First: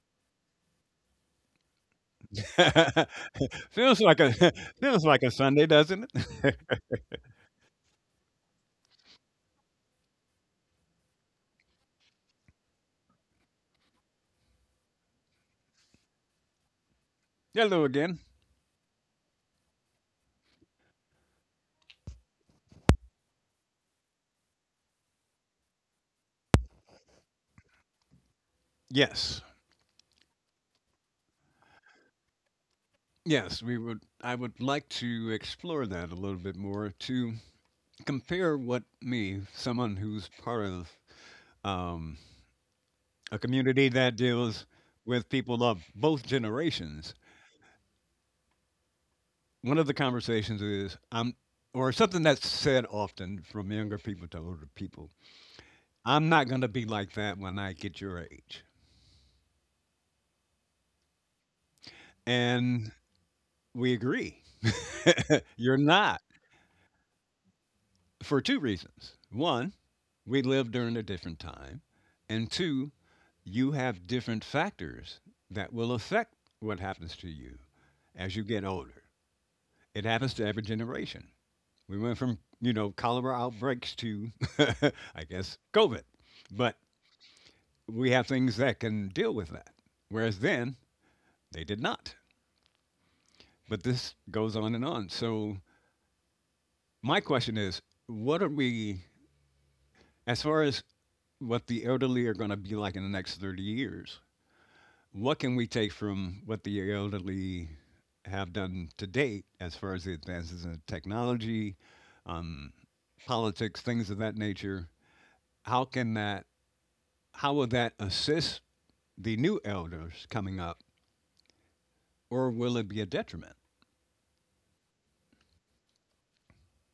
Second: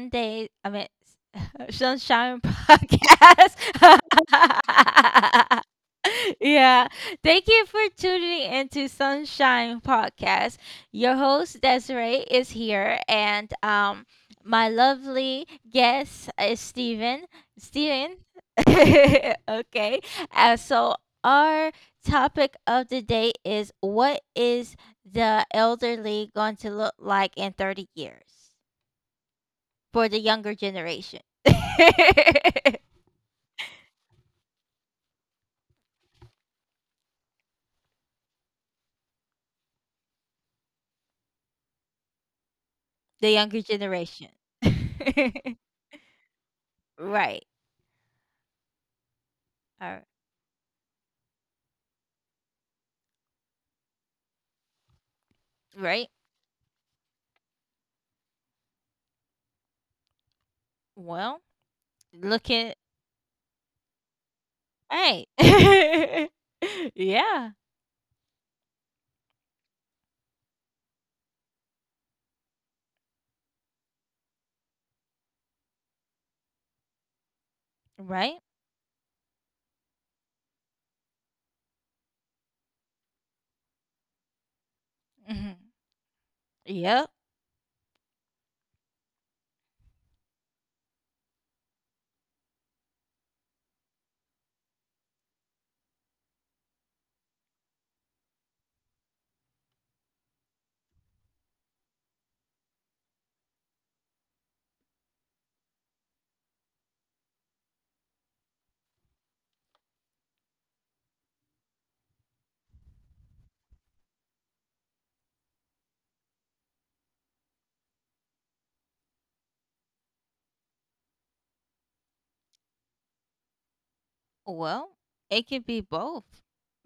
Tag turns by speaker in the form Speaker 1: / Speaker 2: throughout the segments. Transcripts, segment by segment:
Speaker 1: Sunday. Sunshine
Speaker 2: feels
Speaker 1: Podcast.
Speaker 2: like a feels like a Sunday, doesn't it?
Speaker 1: Yeah. Thank you for tuning into Sunshine Podcast. Your host Desiree is here, and my lovely guest is Steven.
Speaker 2: Hello again.
Speaker 1: Steven. Okay. So our topic of the day is, what is the elderly going to look like in 30 years
Speaker 2: Yes.
Speaker 1: for the younger generation? The
Speaker 2: Yes, we would I would like to explore that a little bit more to compare what me, someone who's part of um, a
Speaker 1: younger
Speaker 2: community that
Speaker 1: generation.
Speaker 2: deals with people of both generations.
Speaker 1: Right.
Speaker 2: One of the
Speaker 1: All right.
Speaker 2: conversations is I'm or something that's said often from younger people to older people.
Speaker 1: Right?
Speaker 2: I'm not going to be like that when I get your age.
Speaker 1: Well, look at,
Speaker 2: And we agree.
Speaker 1: hey.
Speaker 2: You're not.
Speaker 1: Yeah,
Speaker 2: For two reasons. One, we live during a different time. And two, you have different factors that will affect what happens to you as
Speaker 1: right?
Speaker 2: you get older. It happens to every generation. We went from cholera outbreaks to, I guess,
Speaker 1: Hmm.
Speaker 2: COVID. But
Speaker 1: Yeah.
Speaker 2: we have things that can deal with that. Whereas then, they did not. But this goes on and on. So, my question is what are we, as far as what the elderly are going to be like in the next 30 years. What can we take from what the elderly have done to date as far as the advances in technology, um, politics, things of that nature? How can that, how will that assist the new elders coming up, or will it be a detriment?
Speaker 1: Well, it could be both,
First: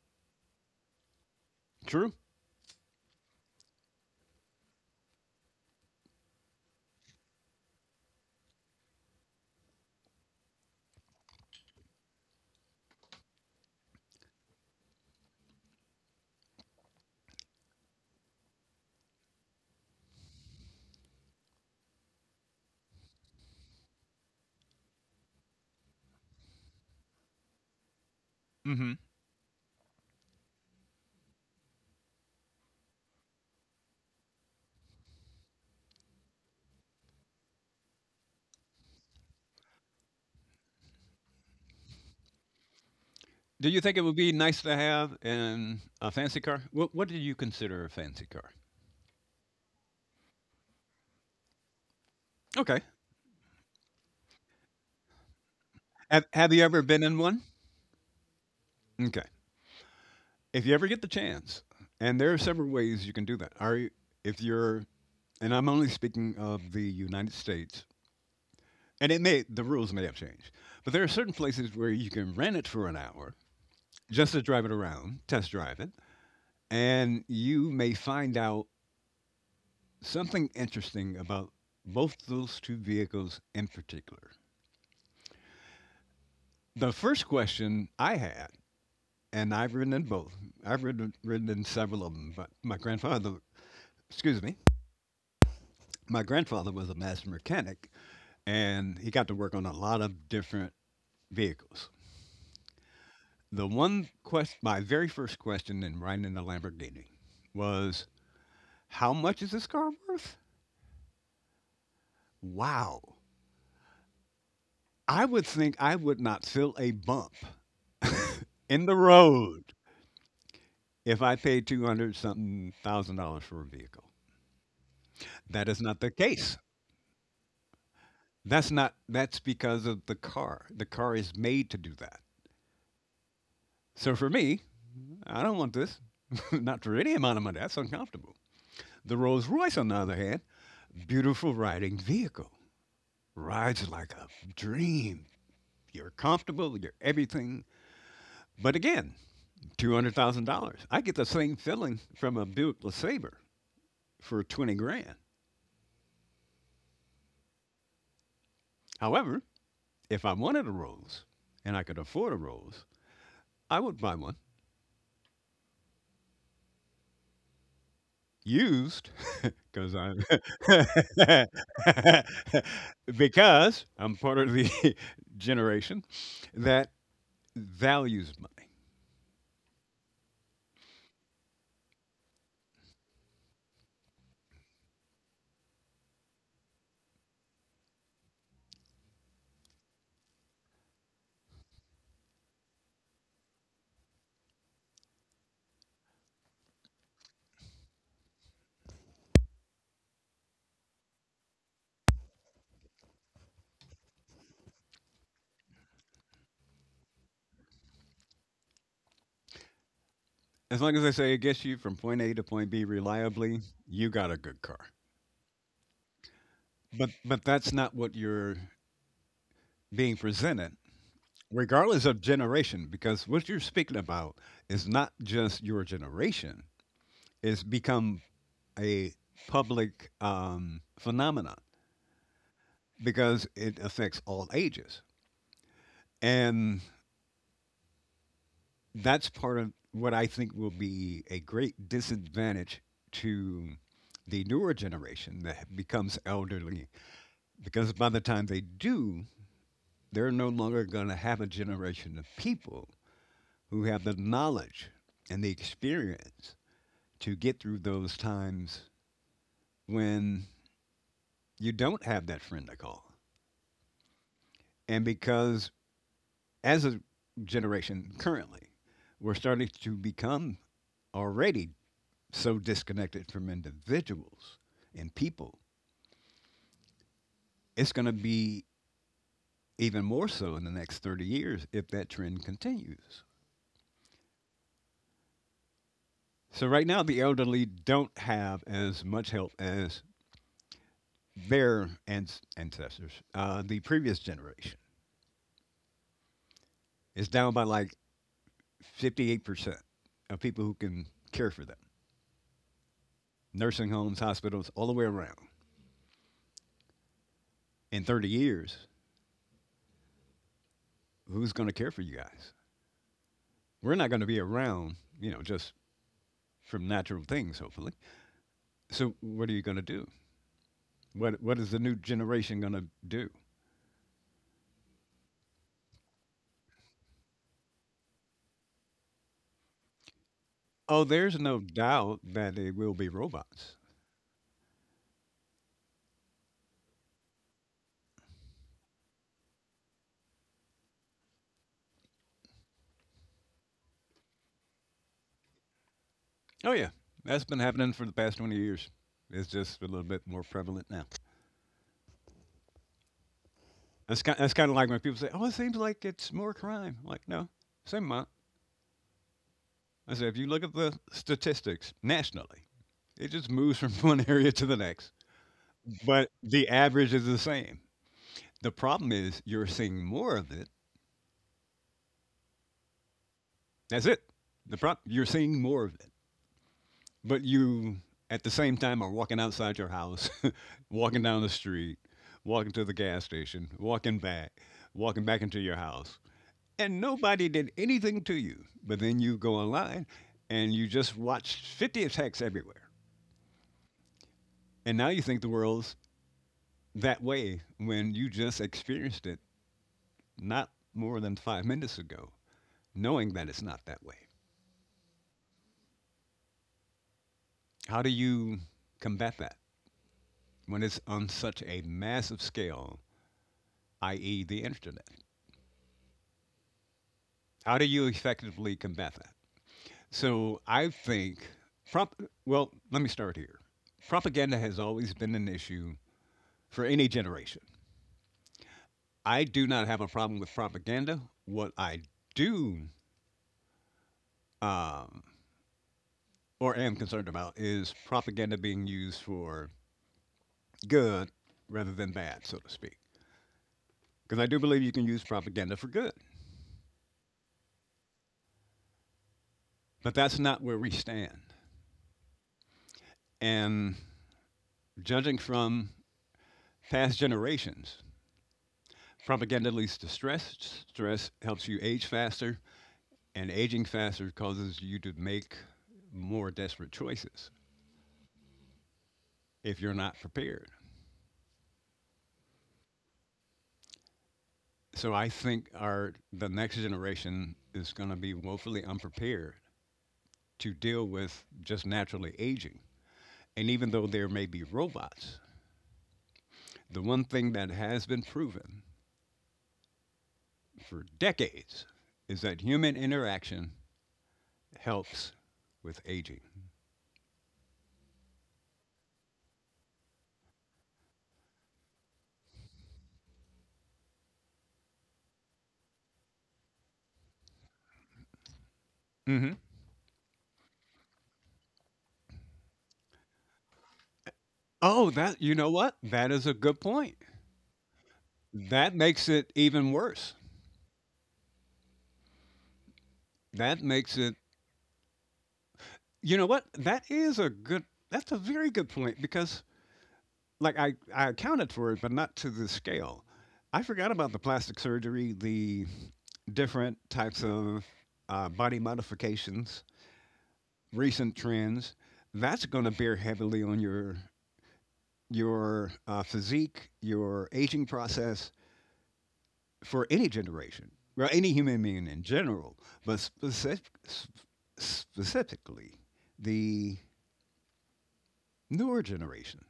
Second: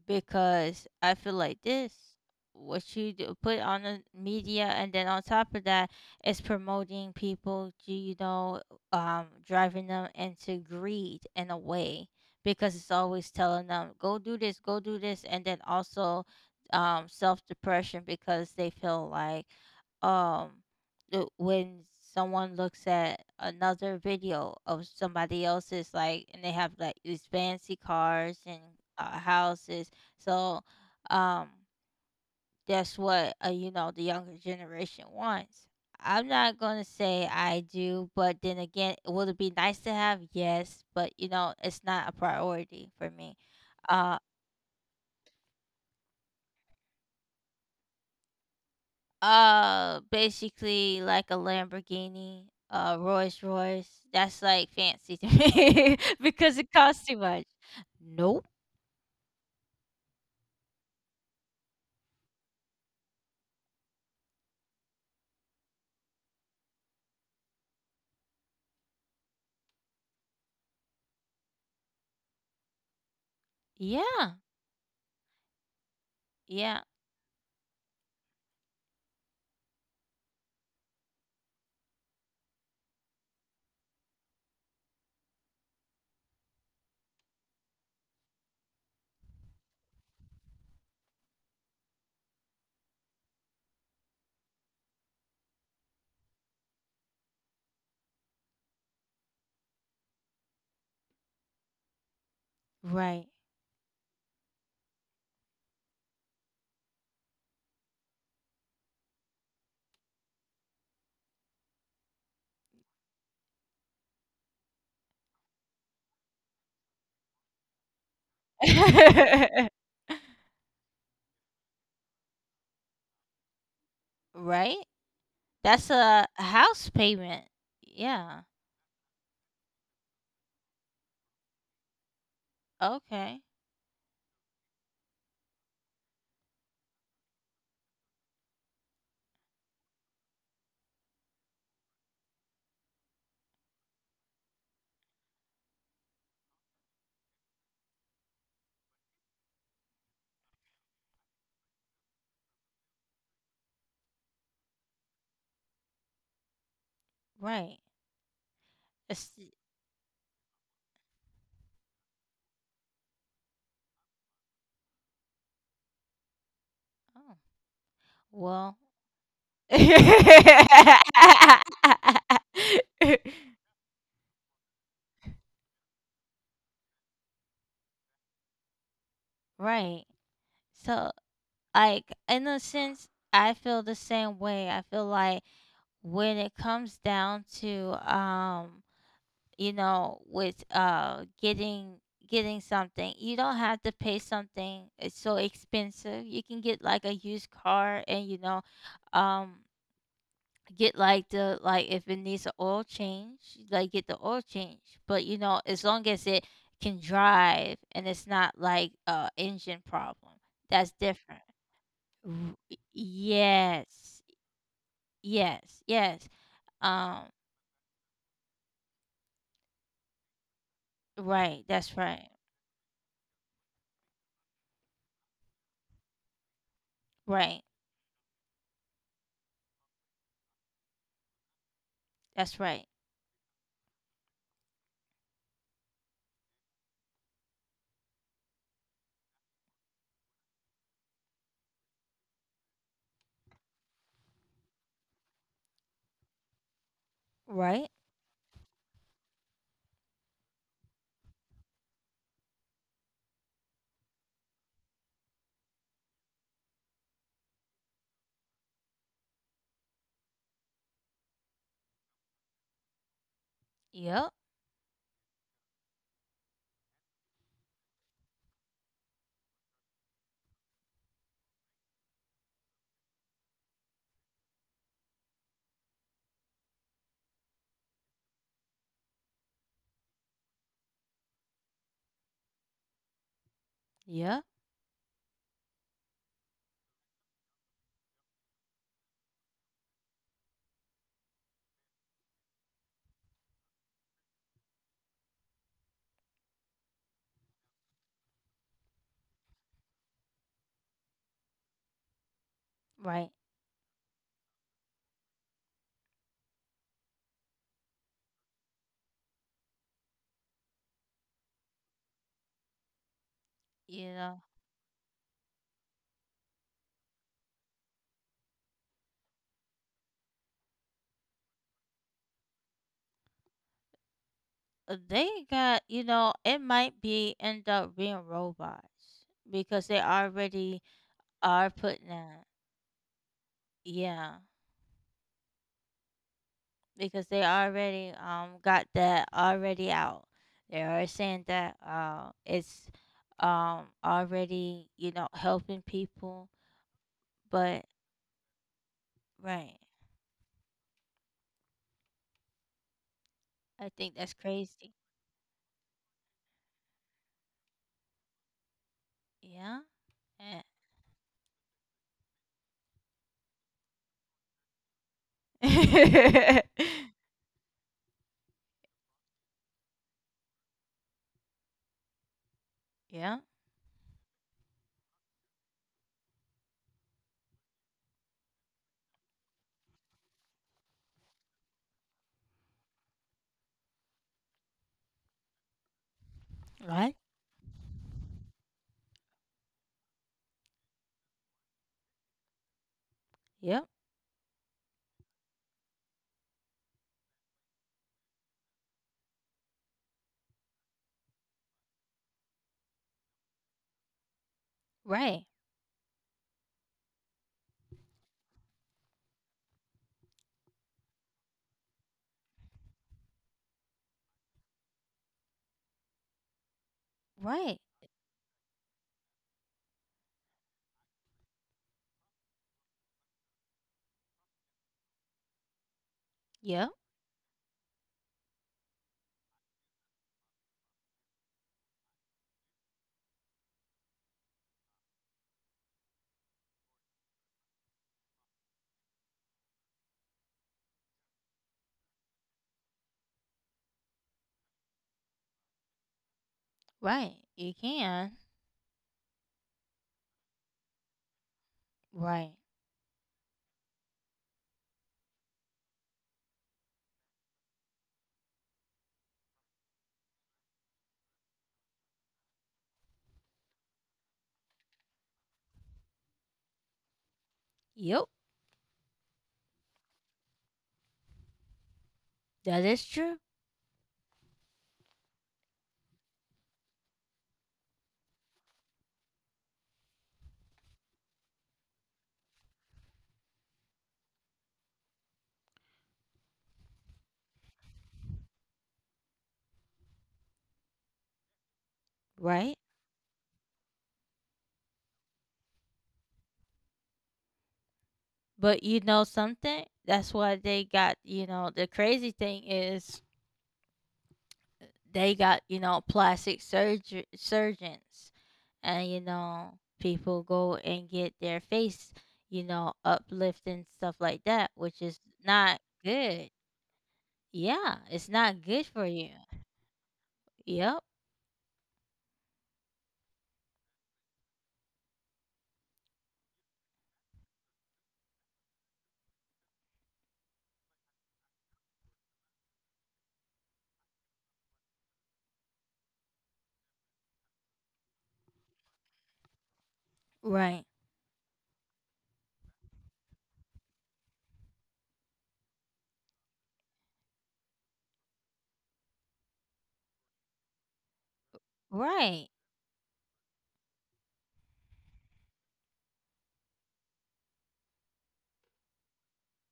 Speaker 1: because I feel like this,
Speaker 2: True.
Speaker 1: what you do, put on the media, and then on top of that, it's promoting people to, you know, driving them into greed in a way, because it's always telling them, go do this, go do this. And then also self depression, because they feel like um when someone looks at another video of somebody else's, like, and they have like these fancy cars and
Speaker 2: Hmm.
Speaker 1: houses. So um that's what, you know, the younger generation wants. I'm not going to say I do, but then again, would it be nice to have? Yes. But you know, it's not a priority for me.
Speaker 2: Do you think it would
Speaker 1: Uh,
Speaker 2: be nice to have in a fancy car? What do you consider a fancy car?
Speaker 1: Basically like a Lamborghini,
Speaker 2: Okay.
Speaker 1: Rolls-Royce. That's like fancy to me
Speaker 2: Have
Speaker 1: because
Speaker 2: you
Speaker 1: it
Speaker 2: ever been
Speaker 1: costs
Speaker 2: in
Speaker 1: too
Speaker 2: one?
Speaker 1: much. Nope.
Speaker 2: Okay. If you ever get the chance, and there are several ways you can do that. Are you, if you're, and I'm only speaking of the United States, and it may the rules may have changed, but there are certain places where you can rent it for an hour just
Speaker 1: Yeah.
Speaker 2: to drive it around, test drive it,
Speaker 1: Yeah.
Speaker 2: and you may find out something interesting about both those two vehicles in particular. The first question I had, and I've ridden in both. I've ridden in several of them, but my grandfather, excuse me, my grandfather was a master mechanic, and he got to work on a lot of different vehicles.
Speaker 1: Right.
Speaker 2: My very first question in riding the Lamborghini was, how much is this car worth? Wow. I would think I would not feel a bump in the road if I paid 200 something thousand dollars for a vehicle.
Speaker 1: Right?
Speaker 2: That is
Speaker 1: That's
Speaker 2: not the
Speaker 1: a
Speaker 2: case.
Speaker 1: house payment. Yeah.
Speaker 2: That's not, that's because of the car. The car is made to do that.
Speaker 1: Okay.
Speaker 2: So for me, I don't want this, not for any amount of money. That's uncomfortable. The Rolls Royce, on the other hand, beautiful riding vehicle, rides like a dream. You're comfortable, you're everything. But again, $200,000. I get the same feeling from a Buick LeSabre for 20 grand.
Speaker 1: Right. It's,
Speaker 2: However, if I wanted a Rolls and I could afford a Rolls, I would buy one
Speaker 1: oh, well.
Speaker 2: used because I because I'm part of the generation that values money.
Speaker 1: Right. So, like, in a sense, I feel the same way. I feel like when it comes down to, you know, with, getting something, you don't have to pay something it's so expensive. You can get like a used car, and you know, um get like the, like if it needs an oil change, like get the oil change. But you know, as long as it can drive, and it's not like a engine problem,
Speaker 2: As
Speaker 1: that's
Speaker 2: long as they say
Speaker 1: different.
Speaker 2: it gets you from point
Speaker 1: R-
Speaker 2: A to point B reliably, you
Speaker 1: Yes,
Speaker 2: got a good car.
Speaker 1: yes, yes.
Speaker 2: But
Speaker 1: Um,
Speaker 2: but that's not what you're being presented,
Speaker 1: right. That's
Speaker 2: regardless of
Speaker 1: right.
Speaker 2: generation, because what you're speaking about is not just your generation.
Speaker 1: Right.
Speaker 2: It's become a public phenomenon
Speaker 1: That's right.
Speaker 2: because it affects all ages, and that's part of what I think will be a great disadvantage to the newer generation that becomes elderly.
Speaker 1: Right.
Speaker 2: Because by the time they do, they're no longer going to have a generation of people who have the knowledge and the experience to get through those times when you don't have that friend to call.
Speaker 1: Yep.
Speaker 2: And because as a generation currently, we're starting to become already so disconnected from individuals and people, it's going to be even more so in the next 30 years if that trend continues.
Speaker 1: Yep.
Speaker 2: So right now, the elderly don't have as much help as their ancestors. The previous generation is down by like 58% of people who can care for them.
Speaker 1: Right.
Speaker 2: Nursing homes, hospitals, all the way around. In 30 years, who's going to care for you guys? We're not
Speaker 1: You
Speaker 2: going to
Speaker 1: know,
Speaker 2: be around, just from natural things, hopefully. So what are you going to do? What is the new generation going to do?
Speaker 1: they got. You know, it might be end up being robots because they already
Speaker 2: Oh, there's no
Speaker 1: are putting
Speaker 2: doubt
Speaker 1: that.
Speaker 2: that they will be robots.
Speaker 1: Yeah, because they already got that already out. They are saying that it's already, you know, helping people.
Speaker 2: Oh yeah, that's been
Speaker 1: But
Speaker 2: happening for the past 20 years. It's
Speaker 1: right.
Speaker 2: just a little bit more prevalent now.
Speaker 1: I think
Speaker 2: That's
Speaker 1: that's
Speaker 2: kind. That's kind of like
Speaker 1: crazy.
Speaker 2: when people say, "Oh, it seems like it's more crime." I'm like, no, same amount.
Speaker 1: Yeah.
Speaker 2: I said, if you
Speaker 1: Eh.
Speaker 2: look at the statistics nationally, it just moves from one area to the next, but the average is the same. The problem is you're seeing more of it.
Speaker 1: Yeah.
Speaker 2: That's it. The problem you're seeing more of it, but you at the same time are walking outside your house walking down the street, walking to the gas station, walking back into your house, and
Speaker 1: Right.
Speaker 2: nobody did anything to you. But then you go online and you just watch 50 attacks everywhere.
Speaker 1: Yep.
Speaker 2: And now you think the world's that way when you just experienced it not more than 5 minutes ago, knowing that it's not that way.
Speaker 1: Right.
Speaker 2: How do you combat that when it's on such a massive scale, i.e., the internet?
Speaker 1: Right.
Speaker 2: How do you effectively combat that? So I think, prop- well, let me start here. Propaganda has always been an issue for
Speaker 1: Yep.
Speaker 2: any generation. I do not have a problem with propaganda. What I do um, or am concerned about is propaganda being used for good rather than bad, so to speak. Because I do believe you can use propaganda for good.
Speaker 1: Right. You can.
Speaker 2: But that's not where we stand.
Speaker 1: Right.
Speaker 2: And judging from past generations, propaganda leads to stress. Stress helps you age faster. And aging faster causes you to make more desperate choices
Speaker 1: Yep.
Speaker 2: if you're not prepared.
Speaker 1: That is true.
Speaker 2: So I think our the next generation is going to be woefully unprepared to deal with just naturally aging. And even though there may be robots, the one thing that has been proven for decades is that
Speaker 1: Right.
Speaker 2: human interaction helps with aging.
Speaker 1: But you know something? That's why they got, you know, the crazy thing is, they got, you know, plastic surgery surgeons, and you
Speaker 2: Hmm.
Speaker 1: know, people go and get their face, you know, uplift and stuff like that, which
Speaker 2: Oh,
Speaker 1: is
Speaker 2: that. You know
Speaker 1: not
Speaker 2: what? That is
Speaker 1: good.
Speaker 2: a good point.
Speaker 1: Yeah, it's not good
Speaker 2: That
Speaker 1: for you.
Speaker 2: makes it even worse.
Speaker 1: Yep.
Speaker 2: That makes it. You know what? That is a good. That's a very good point because, like, I accounted for it, but not to the scale. I forgot about the plastic surgery, the different types of body modifications,
Speaker 1: Right.
Speaker 2: recent trends. That's going to bear heavily on your physique, your aging process for any generation, well, any human being in
Speaker 1: Right.
Speaker 2: general, but specifically the newer generation.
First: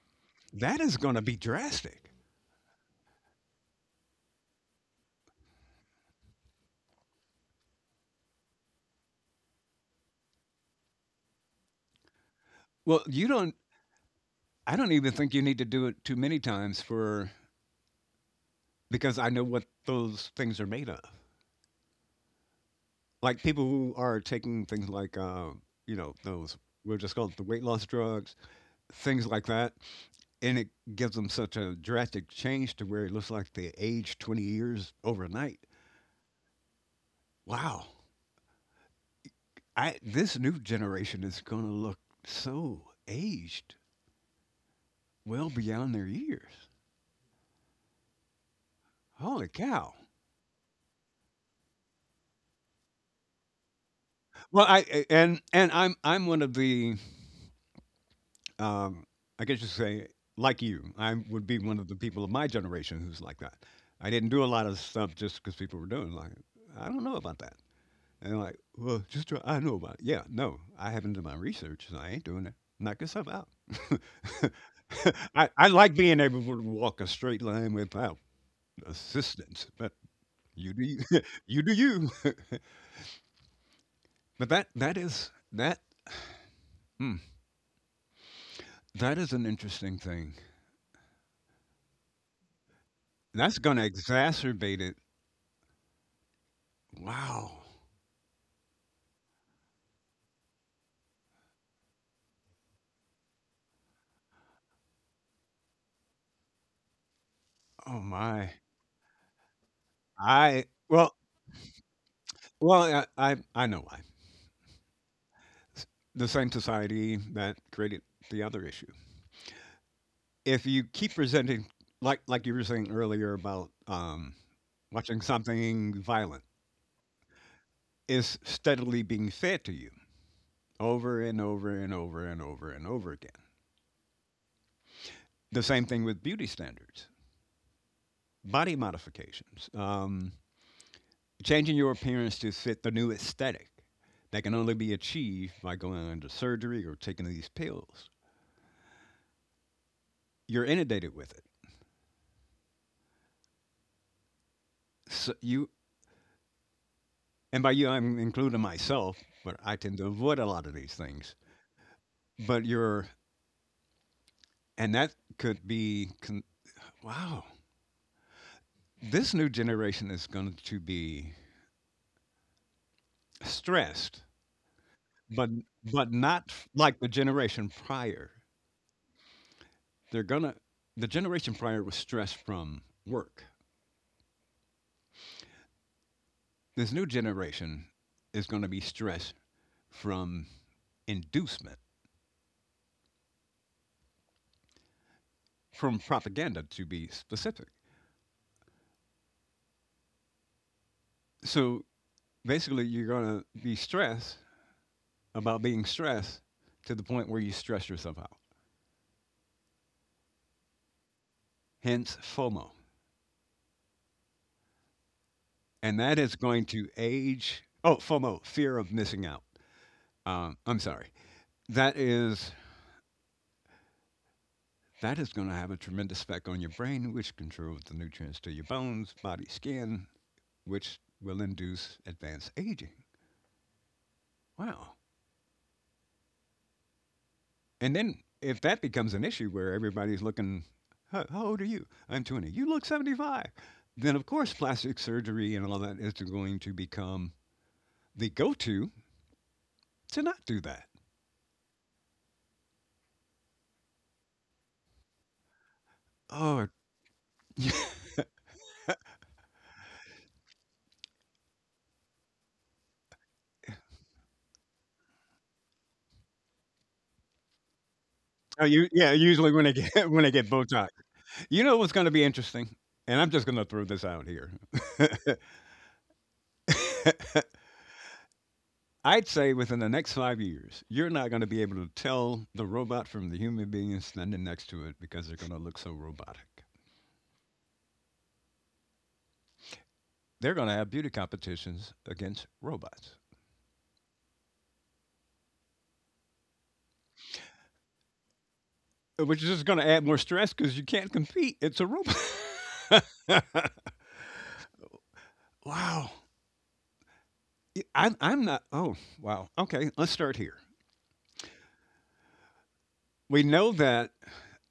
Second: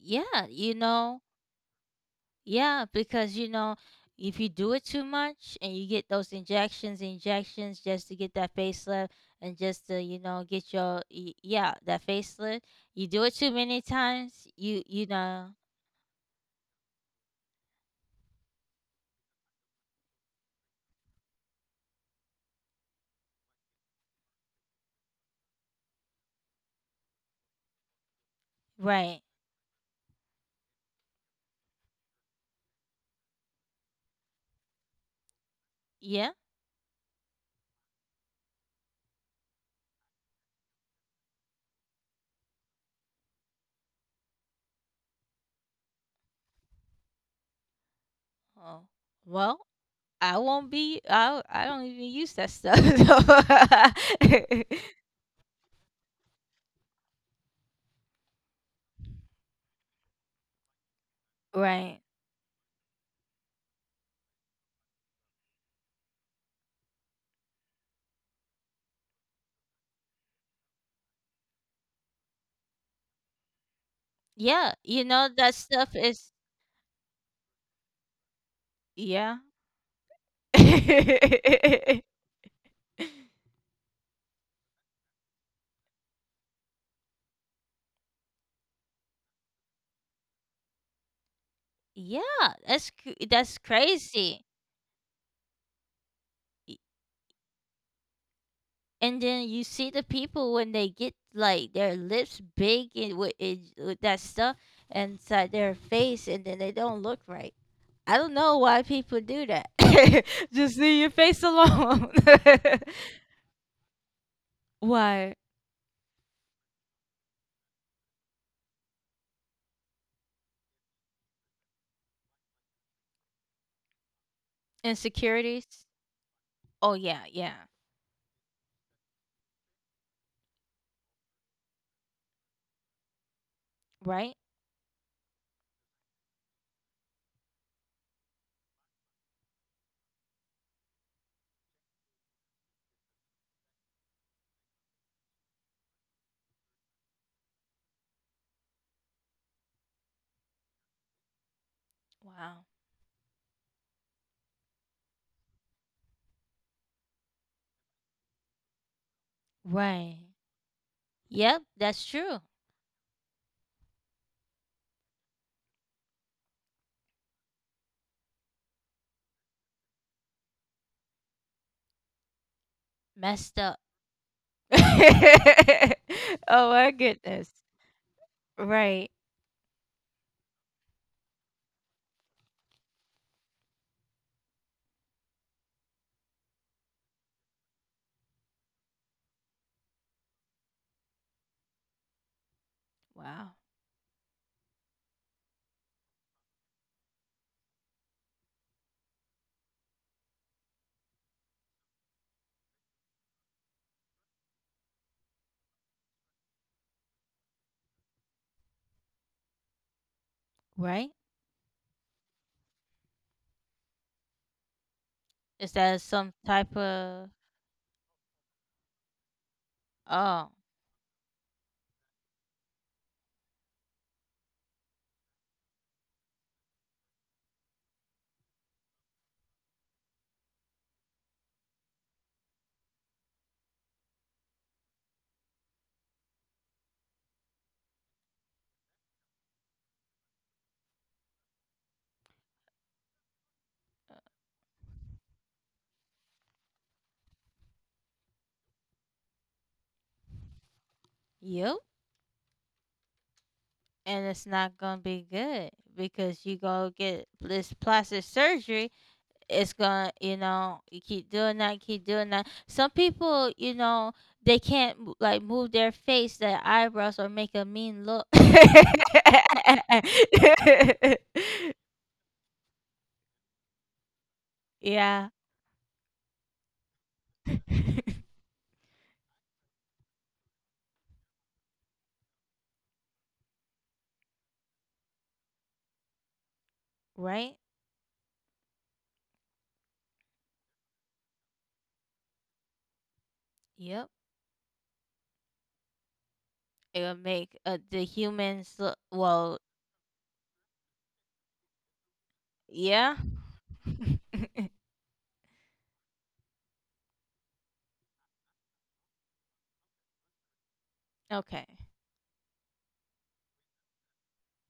Speaker 1: Yeah, you
Speaker 2: That is going
Speaker 1: know.
Speaker 2: to be drastic.
Speaker 1: Yeah, because you know, if you do it too much and you get those injections, injections just to get that facelift, and just to, you know, get your yeah, that facelift,
Speaker 2: Well,
Speaker 1: you do
Speaker 2: you
Speaker 1: it too
Speaker 2: don't.
Speaker 1: many times,
Speaker 2: I
Speaker 1: you
Speaker 2: don't
Speaker 1: you
Speaker 2: even think you
Speaker 1: know,
Speaker 2: need to do it too many times for because I know what those things are made of. Like people who are taking things like, those we'll just call it the weight loss drugs,
Speaker 1: right.
Speaker 2: things like that, and it gives them such a drastic change to where it looks like they aged 20 years overnight.
Speaker 1: Yeah.
Speaker 2: Wow, I this new generation is going to look so aged, well beyond their years.
Speaker 1: Oh.
Speaker 2: Holy
Speaker 1: Well,
Speaker 2: cow!
Speaker 1: I won't be I don't even use that stuff.
Speaker 2: Well,
Speaker 1: So
Speaker 2: I- and I'm one of the um, I guess you say like you. I would be one of the
Speaker 1: right.
Speaker 2: people of my generation who's like that. I didn't do a lot of stuff just because people were doing it. Like I don't know about that. And like, well, just try, I know about it. Yeah, no, I haven't done my research, so I ain't doing it. Knock yourself out.
Speaker 1: Yeah, you know
Speaker 2: I,
Speaker 1: that
Speaker 2: I
Speaker 1: stuff
Speaker 2: like being
Speaker 1: is.
Speaker 2: able to walk a straight line without
Speaker 1: Yeah.
Speaker 2: assistance, but you do you, you do you. But that is that. hmm, that is an interesting thing.
Speaker 1: Yeah, that's
Speaker 2: That's gonna
Speaker 1: crazy.
Speaker 2: exacerbate it.
Speaker 1: Y-
Speaker 2: Wow.
Speaker 1: And then you see the people when they get like their lips big, and with, it, with that stuff inside their face, and then they don't look right.
Speaker 2: Oh
Speaker 1: I don't
Speaker 2: my.
Speaker 1: know why people do that.
Speaker 2: I
Speaker 1: Just see your
Speaker 2: well
Speaker 1: face alone.
Speaker 2: well, I know why.
Speaker 1: Why?
Speaker 2: S The same society that created the other issue. If you keep presenting like you were saying earlier about, watching
Speaker 1: Insecurities.
Speaker 2: something violent,
Speaker 1: Oh yeah, yeah.
Speaker 2: is steadily being fed to you over and over and over and over and over again.
Speaker 1: Right.
Speaker 2: The same thing with beauty standards, body modifications, changing your appearance to fit the new aesthetic that can only be achieved by going under surgery or taking these pills. You're inundated with it.
Speaker 1: Wow.
Speaker 2: So you, and by you, I'm including myself, but I tend to
Speaker 1: Right.
Speaker 2: avoid a lot of these things.
Speaker 1: Yep, that's true.
Speaker 2: But you're, and that could be, con- Wow, this new generation is going to be
Speaker 1: Messed up.
Speaker 2: stressed, but but not
Speaker 1: Oh my
Speaker 2: like the
Speaker 1: goodness.
Speaker 2: generation prior.
Speaker 1: Right.
Speaker 2: They're gonna, the generation prior was stressed from work. This new generation is going to be stressed from inducement,
Speaker 1: Wow.
Speaker 2: from propaganda to be specific. So basically, you're going to be stressed about being stressed to the point where you stress yourself out.
Speaker 1: Right?
Speaker 2: Hence FOMO.
Speaker 1: Is
Speaker 2: And
Speaker 1: that
Speaker 2: that
Speaker 1: some
Speaker 2: is going
Speaker 1: type
Speaker 2: to
Speaker 1: of,
Speaker 2: age. Oh, FOMO, fear of missing out.
Speaker 1: oh,
Speaker 2: I'm sorry. That is that is going to have a tremendous effect on your brain, which controls the nutrients to your bones, body, skin, which will induce advanced aging. Wow. And then if that becomes an issue where everybody's looking, how old are you? I'm 20. You look 75. Then, of course, plastic surgery and all that is going to become the go to not do that.
Speaker 1: yep? And it's not gonna be good, because you
Speaker 2: Oh,
Speaker 1: go get this plastic surgery. It's gonna, you know, you keep doing that, keep doing that. Some people, you know, they can't mo- like move their face, their eyebrows, or make a mean look.
Speaker 2: oh, yeah. Usually when I get when I get Botox, you know what's going to be interesting, and I'm just going to throw this out here.
Speaker 1: Yeah.
Speaker 2: I'd say within the next 5 years, you're not going to be able to tell the robot from the human being standing next to it because they're going to look so robotic.
Speaker 1: Right?
Speaker 2: They're going to have beauty competitions against robots,
Speaker 1: Yep. It will make, the humans look
Speaker 2: which is
Speaker 1: well.
Speaker 2: just going to add more stress because you can't compete. It's a robot.
Speaker 1: Yeah.
Speaker 2: Wow. I, I'm not. Oh, wow. Okay, let's start here.
Speaker 1: Okay.
Speaker 2: We know that,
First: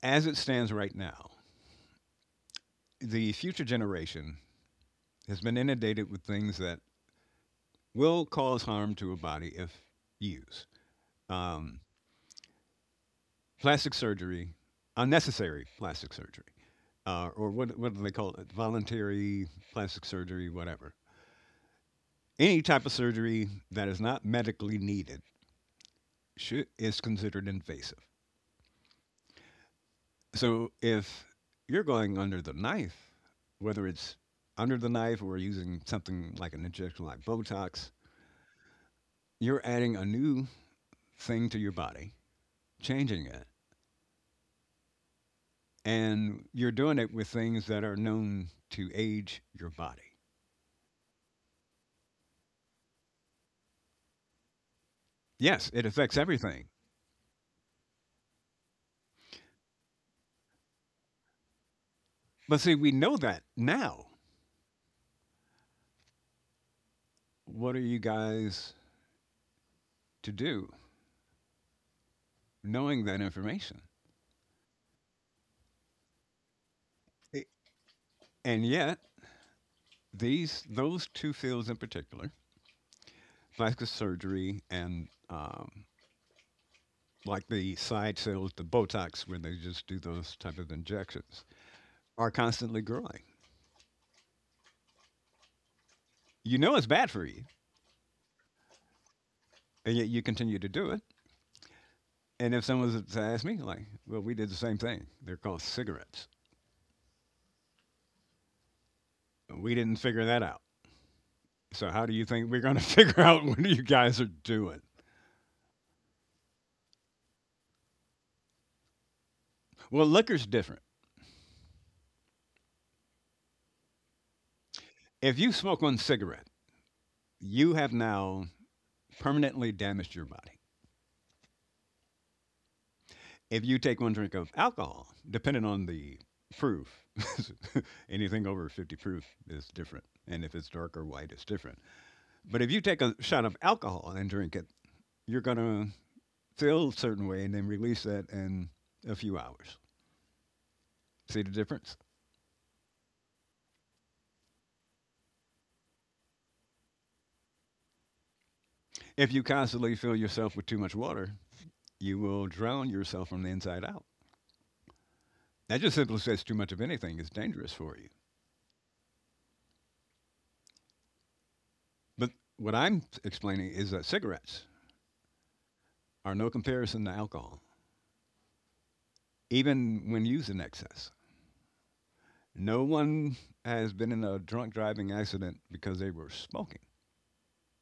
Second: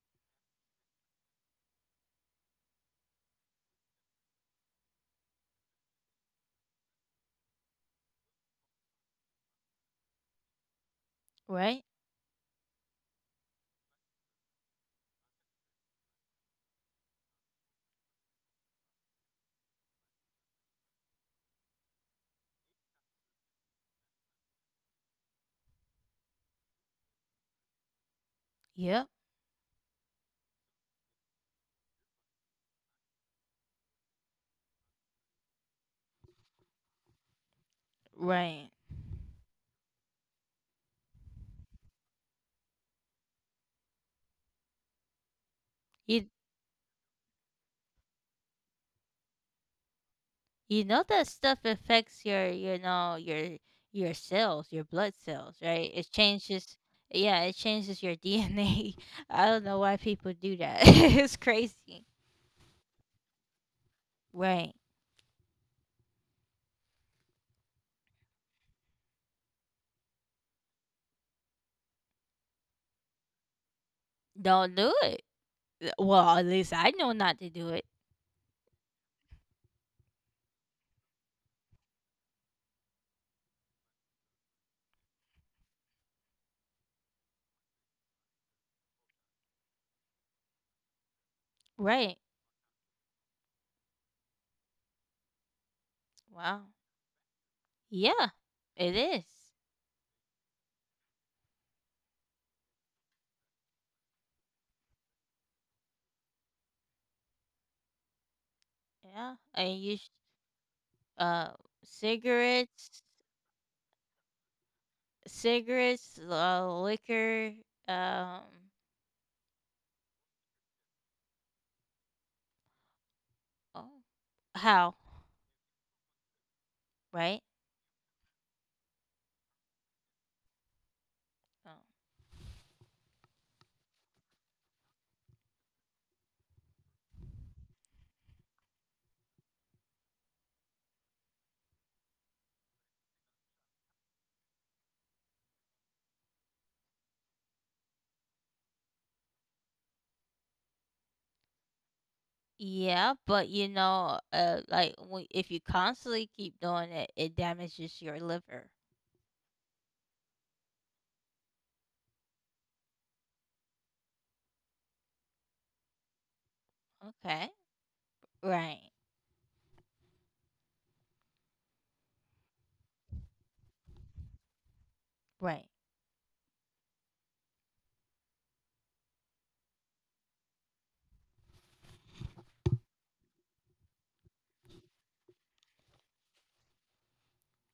Speaker 2: as it stands right now, the future generation has been inundated with things that will cause harm to a body if used. Um,
Speaker 1: Right.
Speaker 2: Plastic surgery, unnecessary plastic surgery, or what do they call it? Voluntary plastic surgery, whatever. Any type of surgery that is not medically needed is considered invasive.
Speaker 1: Yep.
Speaker 2: So if you're going under the knife, whether it's under the knife or using something like an injection like Botox,
Speaker 1: Right.
Speaker 2: you're adding a new thing to your body, changing it.
Speaker 1: You
Speaker 2: And you're doing it with things that are known to age your body.
Speaker 1: you know that stuff affects your, you know, your cells, your blood cells,
Speaker 2: Yes, it
Speaker 1: right? It
Speaker 2: affects everything.
Speaker 1: changes. Yeah, it changes your DNA. I don't know why people do that. It's crazy.
Speaker 2: But see, we know that now.
Speaker 1: Right.
Speaker 2: What are you guys to do knowing that information?
Speaker 1: Don't do it. Well, at least I know not to
Speaker 2: I-
Speaker 1: do it.
Speaker 2: And yet, these those two fields in particular, plastic surgery and like the side sales, the Botox, where they just do those type of injections,
Speaker 1: Right.
Speaker 2: are constantly growing. You
Speaker 1: Wow.
Speaker 2: know it's bad for you,
Speaker 1: Yeah. It is.
Speaker 2: and yet you continue to do it. And if someone was to ask me, like, well, we did the same thing. They're called cigarettes.
Speaker 1: Yeah.
Speaker 2: We
Speaker 1: And
Speaker 2: didn't
Speaker 1: you.
Speaker 2: figure that out.
Speaker 1: uh
Speaker 2: So how do you think we're going to
Speaker 1: Cigarettes,
Speaker 2: figure out what you guys are doing?
Speaker 1: liquor, um
Speaker 2: Well, liquor's different.
Speaker 1: oh, how
Speaker 2: If you smoke one cigarette,
Speaker 1: right.
Speaker 2: you have now permanently damaged your body.
Speaker 1: Oh.
Speaker 2: If you take one drink of alcohol, depending on the proof, anything over 50 proof is different. And if it's dark or white, it's different. But if you take a shot of alcohol and drink it, you're going to feel a certain way and then release that in a few hours. See the difference?
Speaker 1: Yeah, but you know, like, when, if you constantly keep doing it, it damages your liver.
Speaker 2: If you constantly fill yourself with too much water, you will drown yourself from the inside out. That just simply says too much of anything is
Speaker 1: Okay.
Speaker 2: dangerous for you.
Speaker 1: Right.
Speaker 2: But what I'm explaining is that cigarettes
Speaker 1: Right.
Speaker 2: are no comparison to alcohol, even when using excess. No one has been in a drunk driving accident because they were smoking,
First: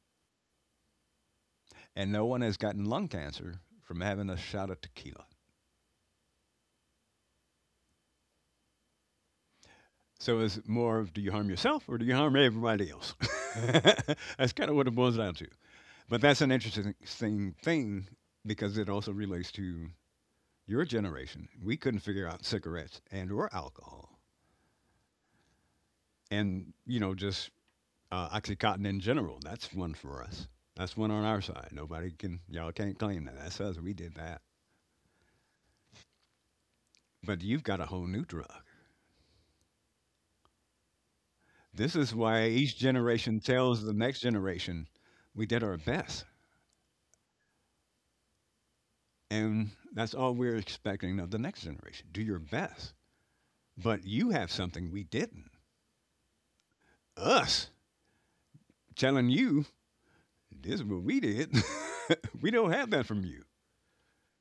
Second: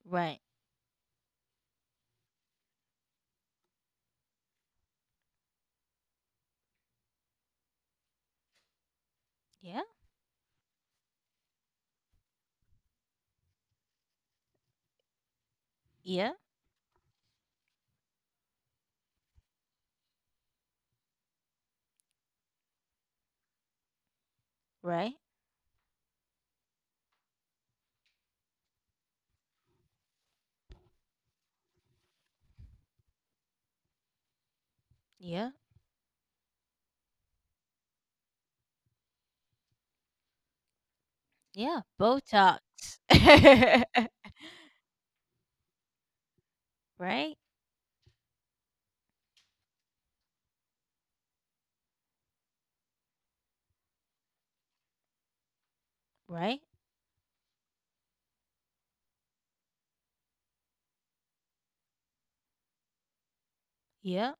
Speaker 1: Right.
Speaker 2: and no one has gotten lung cancer from having a shot of tequila.
Speaker 1: Yeah.
Speaker 2: So it's more of, do you harm yourself or do you harm everybody else? That's kind of what it boils down to. But
Speaker 1: Yeah.
Speaker 2: that's an interesting thing because it also relates to your generation. We couldn't figure out cigarettes and or alcohol,
Speaker 1: Right.
Speaker 2: and you know just OxyContin in general. That's one for us. That's one on our side. Y'all can't claim that. That's us. We did that.
Speaker 1: Yeah.
Speaker 2: But you've got a whole new drug.
Speaker 1: Yeah,
Speaker 2: This is why
Speaker 1: botox.
Speaker 2: each generation tells the next generation, we did our best.
Speaker 1: Right.
Speaker 2: And that's all we're expecting of the next generation. Do your best. But you have something we didn't.
Speaker 1: Right.
Speaker 2: Us telling you, this is what we did. We don't have that from you.
Speaker 1: Yeah,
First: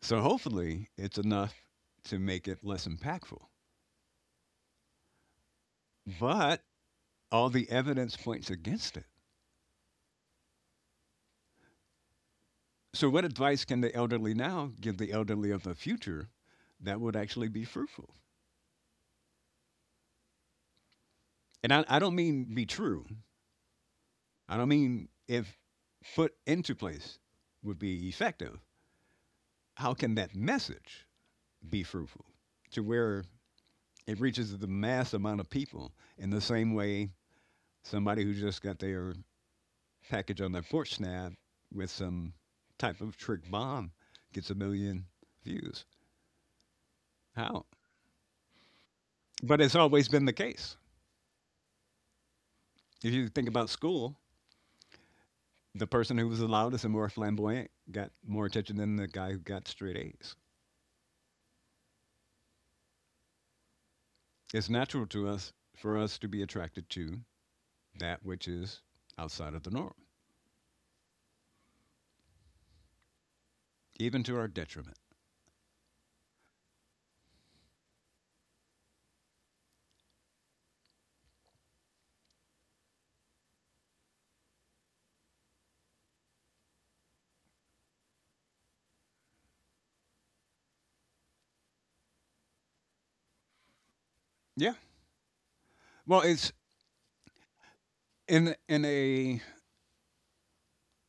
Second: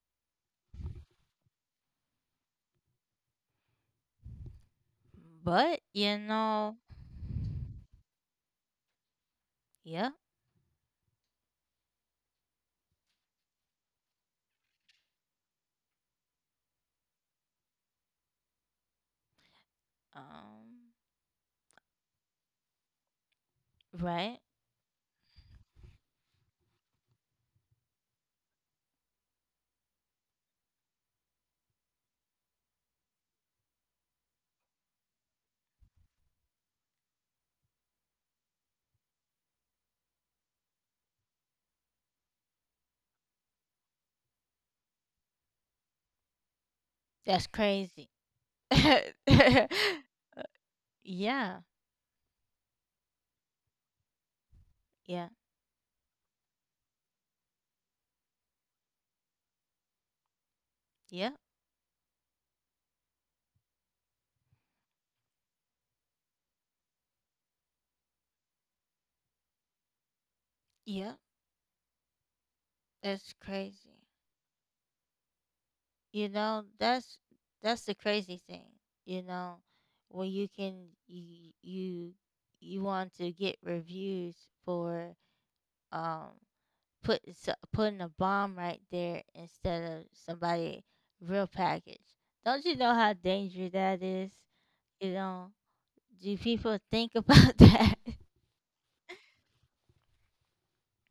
Speaker 2: So hopefully it's enough to make it less impactful.
Speaker 1: but you
Speaker 2: But
Speaker 1: know.
Speaker 2: all the evidence points against it.
Speaker 1: Yeah.
Speaker 2: So, what advice can the elderly now give the elderly of the future that would actually be fruitful?
Speaker 1: um
Speaker 2: And I don't mean be true,
Speaker 1: right.
Speaker 2: I don't mean if put into place would be effective. How can that message be fruitful to where it reaches the mass amount of people in the same way somebody who just got their package on their porch snap with some type of trick bomb gets 1,000,000 views?
Speaker 1: That's
Speaker 2: How?
Speaker 1: crazy.
Speaker 2: But
Speaker 1: yeah,
Speaker 2: it's always been the case.
Speaker 1: yeah,
Speaker 2: If you think about school, the person who was the loudest and more flamboyant got more attention than the guy who got straight A's.
Speaker 1: yeah,
Speaker 2: It's natural to us for us to be attracted to that which is outside of the norm,
Speaker 1: yeah. That's crazy.
Speaker 2: even to our detriment.
Speaker 1: You know, that's the crazy thing. You know, when you can, you you, you want to get reviews for um putting a bomb right there, instead of somebody real package. Don't you know how dangerous that is?
Speaker 2: Yeah.
Speaker 1: You know,
Speaker 2: Well,
Speaker 1: do
Speaker 2: it's
Speaker 1: people think about that?
Speaker 2: in a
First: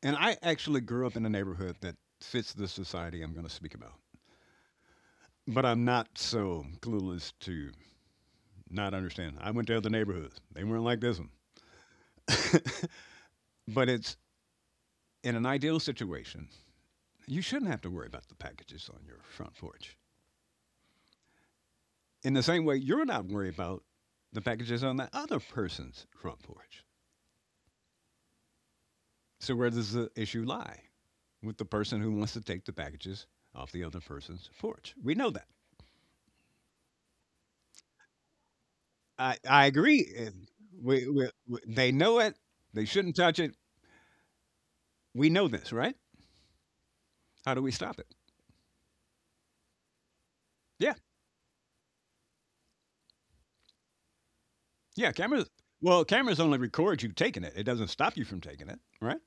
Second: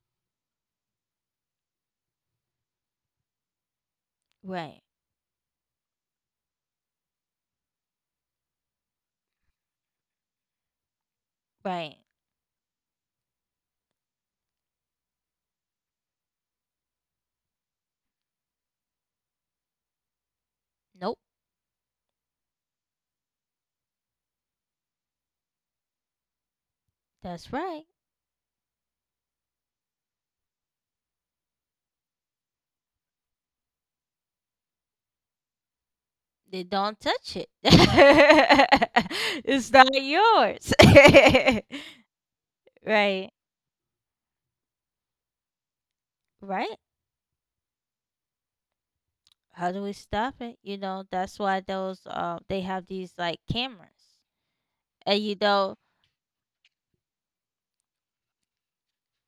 Speaker 2: and I actually grew up in a neighborhood that fits the society I'm going to speak about.
Speaker 1: Right,
Speaker 2: But I'm not so clueless to not understand. I went to other neighborhoods. They weren't like this one.
Speaker 1: right.
Speaker 2: But it's in an ideal situation, you shouldn't have to worry about the packages on your front porch.
Speaker 1: Nope.
Speaker 2: In the same way, you're not worried about the packages on the other person's front porch.
Speaker 1: That's right.
Speaker 2: So, where does the issue lie? With the person who wants to take the packages off the other person's porch. We know that.
Speaker 1: They don't touch it.
Speaker 2: I
Speaker 1: It's not
Speaker 2: agree. And
Speaker 1: yours.
Speaker 2: They know it. They shouldn't
Speaker 1: Right.
Speaker 2: touch it. We know this, right?
Speaker 1: Right.
Speaker 2: How do we stop it?
Speaker 1: How do we stop it? You
Speaker 2: Yeah.
Speaker 1: know, that's why those they have these like cameras.
Speaker 2: Yeah.
Speaker 1: And you
Speaker 2: Cameras.
Speaker 1: know,
Speaker 2: Well, cameras only record you taking it. It doesn't stop you from taking it, right?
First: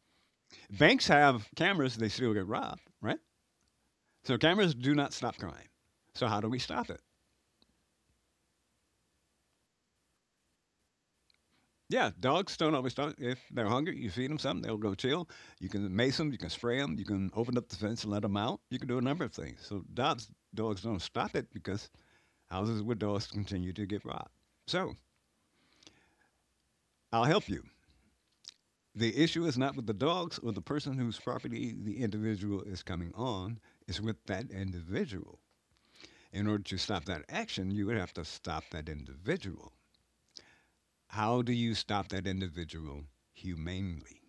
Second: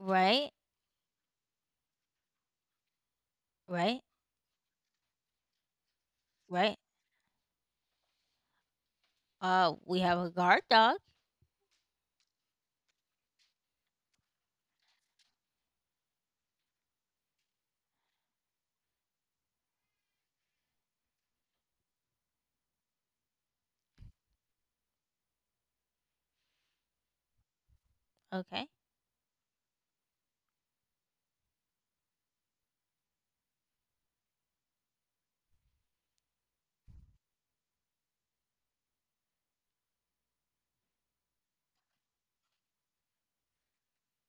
Speaker 1: right,
Speaker 2: Banks have cameras. They still get robbed, right?
Speaker 1: right,
Speaker 2: So cameras do not stop crying. So how do we
Speaker 1: right.
Speaker 2: stop it?
Speaker 1: We have a guard dog.
Speaker 2: Yeah, dogs don't always stop. If they're hungry, you feed them something, they'll go chill. You can mace them, you can spray them, you can open up the fence and let them out. You can do a number of things. So dogs don't stop it because houses with dogs continue to get robbed. So I'll help you.
Speaker 1: Okay.
Speaker 2: The issue is not with the dogs or the person whose property the individual is coming on. It's with that individual. In order to stop that action, you would have to stop that individual. How do you stop that individual humanely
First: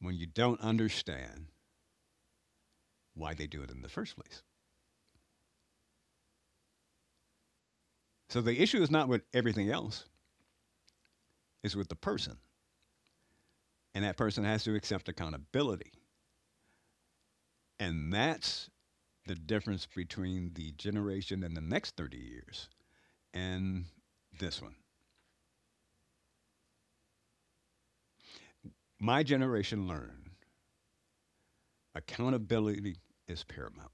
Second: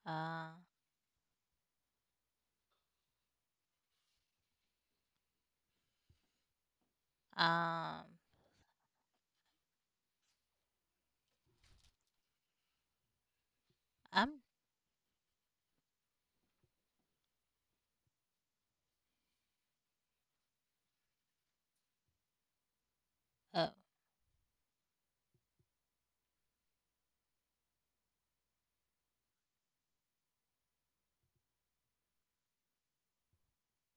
Speaker 2: when you
Speaker 1: Uh
Speaker 2: don't understand why they do it in the first place?
Speaker 1: um
Speaker 2: So the issue is not with everything else, it's with the person. And that
Speaker 1: I'm,
Speaker 2: person has to accept accountability. And that's the difference between the generation in the next 30 years
Speaker 1: oh,
Speaker 2: and this one. My generation learned accountability is paramount.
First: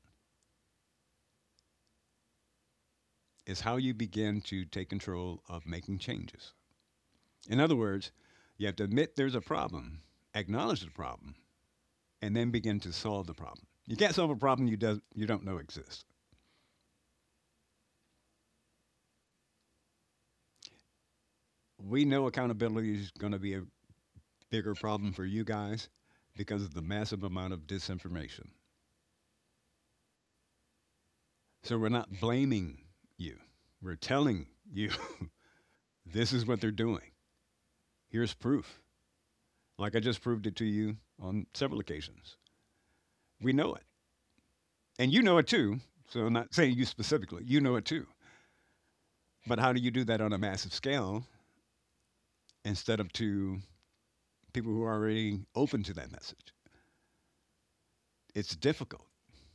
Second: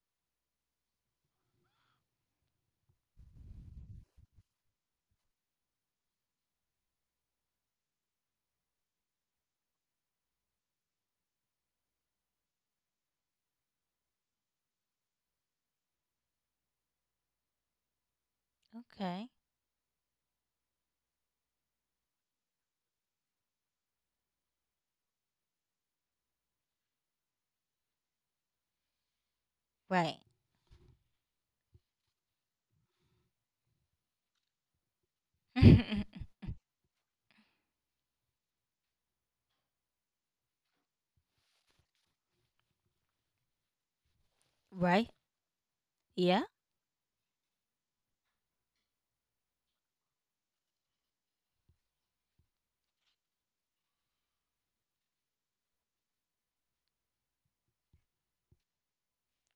Speaker 2: It's how you begin to take control of making changes. In other words, you have to admit there's a problem, acknowledge the problem, and then begin to solve the problem. You can't solve a problem you don't know exists.
Speaker 1: okay.
Speaker 2: We know accountability is going to be a bigger problem for you guys because of the massive amount of disinformation.
Speaker 1: Right.
Speaker 2: So we're not blaming you. We're telling you, this is what they're doing. Here's proof. Like I just proved it to you on several occasions. We know it.
Speaker 1: Right.
Speaker 2: And you know it too. So I'm
Speaker 1: Yeah,
Speaker 2: not saying you specifically. You know it too. But how do you do that on a massive scale instead of to people who are already open to that message? It's difficult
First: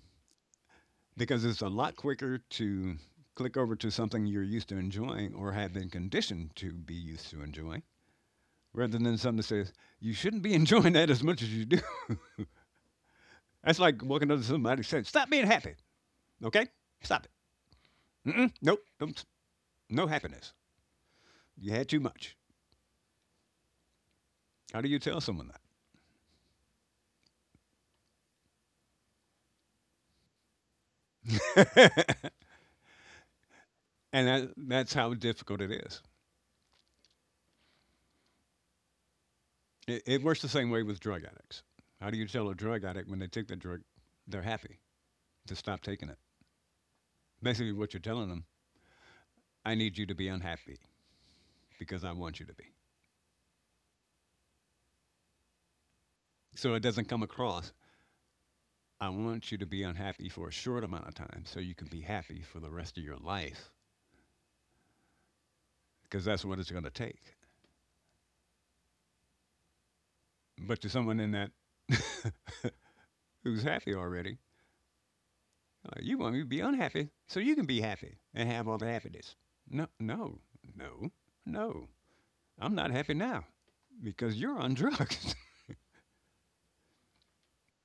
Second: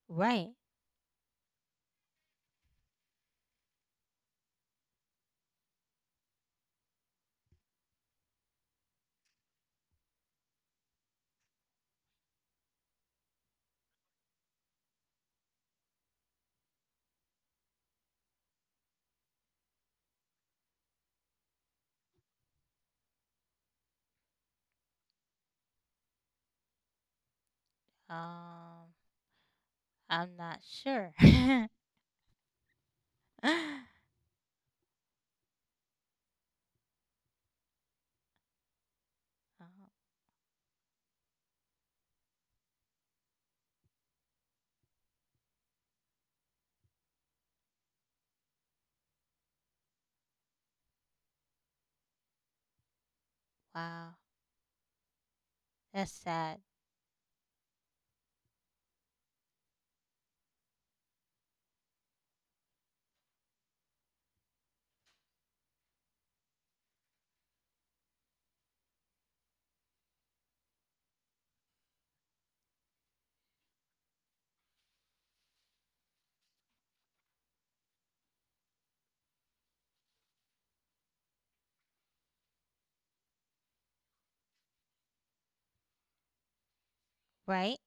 Speaker 1: right.
Speaker 2: because it's a lot quicker to click over to something you're used to enjoying or have been conditioned to be used to enjoying rather than something that says, you shouldn't be enjoying that as much as you do. That's like walking up to somebody and saying, stop being happy, okay? Stop it. Mm-mm, nope, don't, no happiness. You had too much. How do you tell someone that?
Speaker 1: Um I'm not sure.
Speaker 2: And that's how difficult it is.
Speaker 1: Oh,
Speaker 2: It works the same way with drug addicts. How do you tell a drug addict when they take the drug, they're happy, to stop taking it? Basically, what you're telling them, I need you to be unhappy because I want you to be.
Speaker 1: wow. That's sad.
Speaker 2: So it doesn't come across, I want you to be unhappy for a short amount of time so you can be happy for the rest of your life because that's what it's going to take. But to someone in that who's happy already, you want me to be unhappy so you can be happy and have all the happiness. No, no, no, no. I'm not happy now because you're on drugs.
Speaker 1: Right?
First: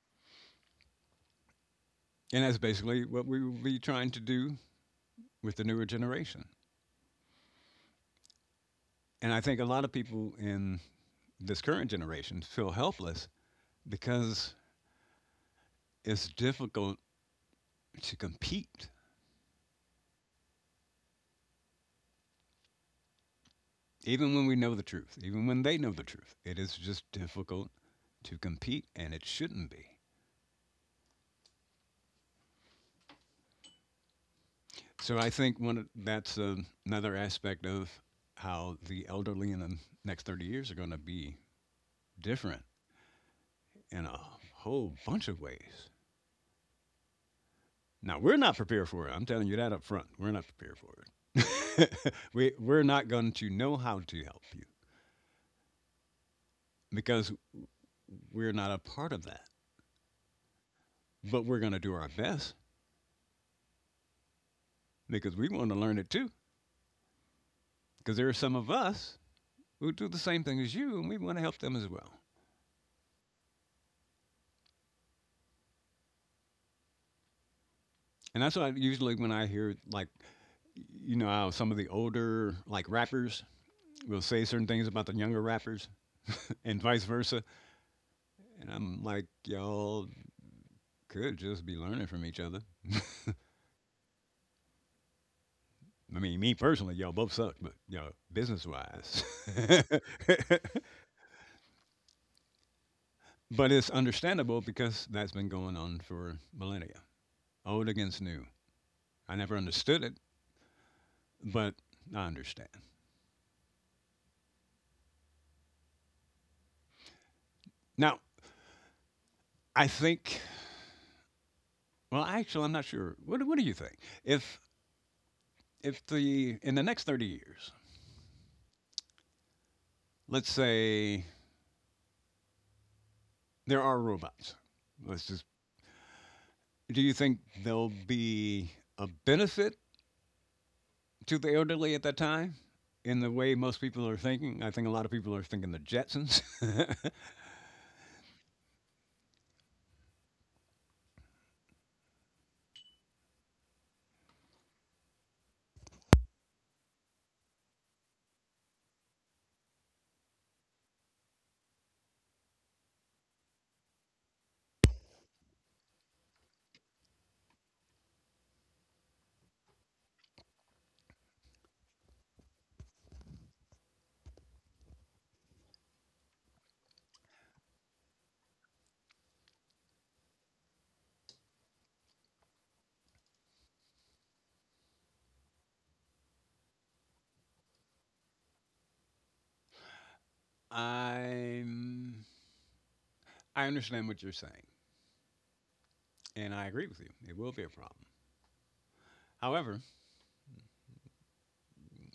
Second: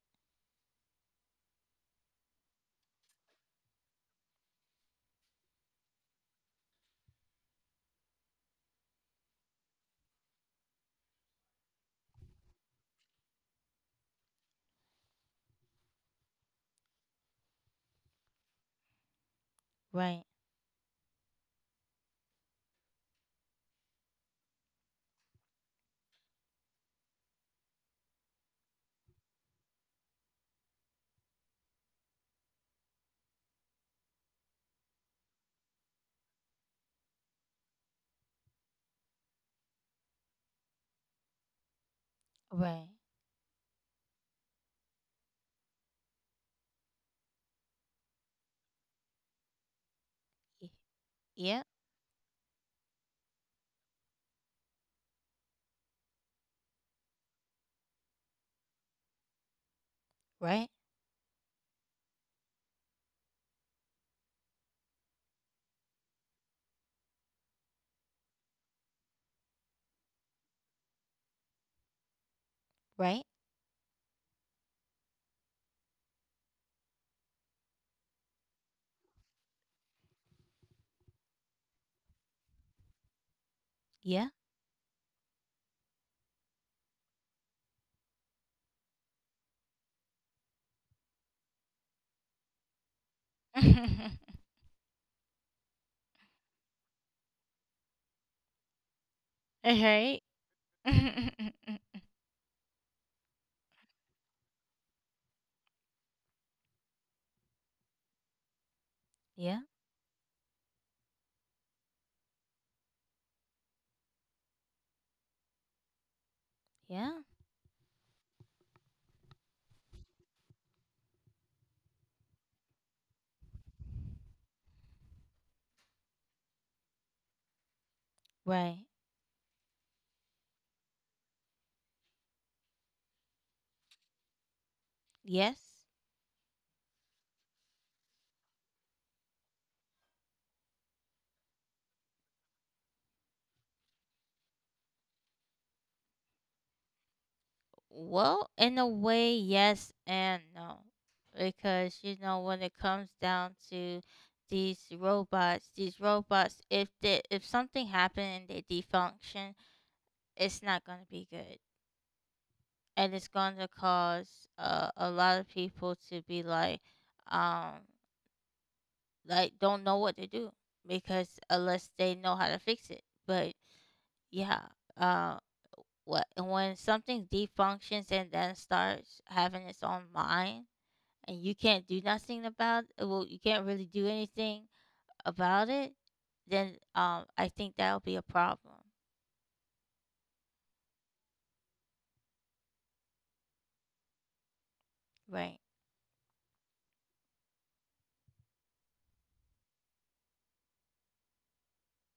Speaker 2: And that's basically what we will be trying to do with the newer generation. And I think a lot of people in this current generation feel helpless because it's difficult to compete,
Speaker 1: Right.
Speaker 2: even when we know the truth, even when they know the truth. It is just difficult to compete, and it shouldn't be. So I think one of- that's another aspect of how the elderly in the next 30 years are going to be different
Speaker 1: Right.
Speaker 2: in a whole bunch of ways. Now we're not prepared for it. I'm telling you that up front. We're not
Speaker 1: Y-
Speaker 2: prepared for
Speaker 1: Yeah.
Speaker 2: it. We're not going to know how to help you because we're not a part of that.
Speaker 1: Right.
Speaker 2: But we're going to do our best because we want to learn it too. Because there are some of us who do the same thing as you, and we want to help them as well.
Speaker 1: Right.
Speaker 2: And that's why usually when I hear like, how some of the older like rappers will
Speaker 1: Yeah.
Speaker 2: say certain things about the younger rappers, and vice versa. And I'm like, y'all could just be learning from each other. I mean, me personally, y'all both suck, but y'all business wise.
Speaker 1: Right.
Speaker 2: But it's understandable because that's been going on for millennia. Old against new. I never
Speaker 1: Yeah.
Speaker 2: understood it, but I understand.
Speaker 1: Yeah.
Speaker 2: Now, I think well, actually I'm not sure. What do you think? If if the in the next 30 years,
Speaker 1: Right.
Speaker 2: let's say there are robots. Let's just
Speaker 1: Yes.
Speaker 2: do you think there'll be a benefit to the elderly at that time in the way most people are thinking. I think a lot of people are thinking the Jetsons.
Speaker 1: Well, in a way, yes and no. Because, you know, when it comes down to these robots, if they, if something happened and they defunction, it's not going to be good. And it's going to cause, a lot of people to be like, um like, don't know what to do, because unless they know how to fix it. But yeah. uh what, and when something defunctions and then starts having its own mind, and you can't do nothing about, well, you can't really do anything about it, then I think that'll be a problem.
Speaker 2: I'm, I understand what you're saying,
Speaker 1: Right.
Speaker 2: and I agree with you. It will be a problem. However,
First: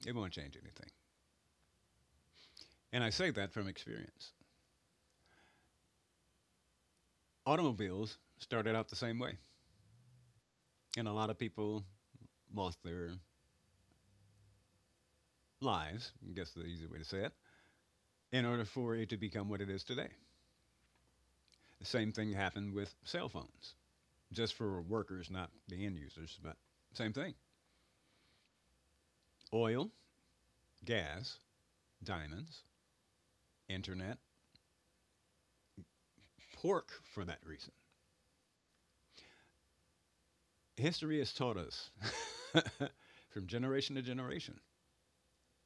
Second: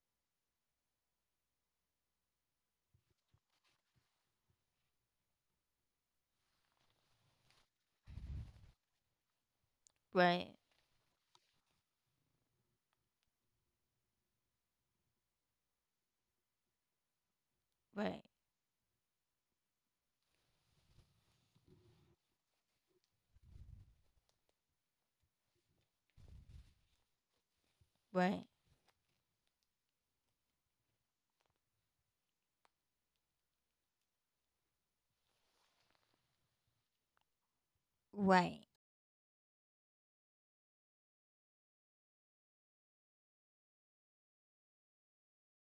Speaker 2: it won't change anything. And I say that from experience. Automobiles started out the same way,
Speaker 1: Right.
Speaker 2: and a lot of people lost their lives, I guess the easy way to say it,
Speaker 1: Right.
Speaker 2: in order for it to become what it is today. The same thing happened with cell phones, just for workers, not the end users, but same thing.
Speaker 1: Right.
Speaker 2: Oil, gas, diamonds, internet, pork for that reason.
Speaker 1: Right.
Speaker 2: History has taught us from generation to generation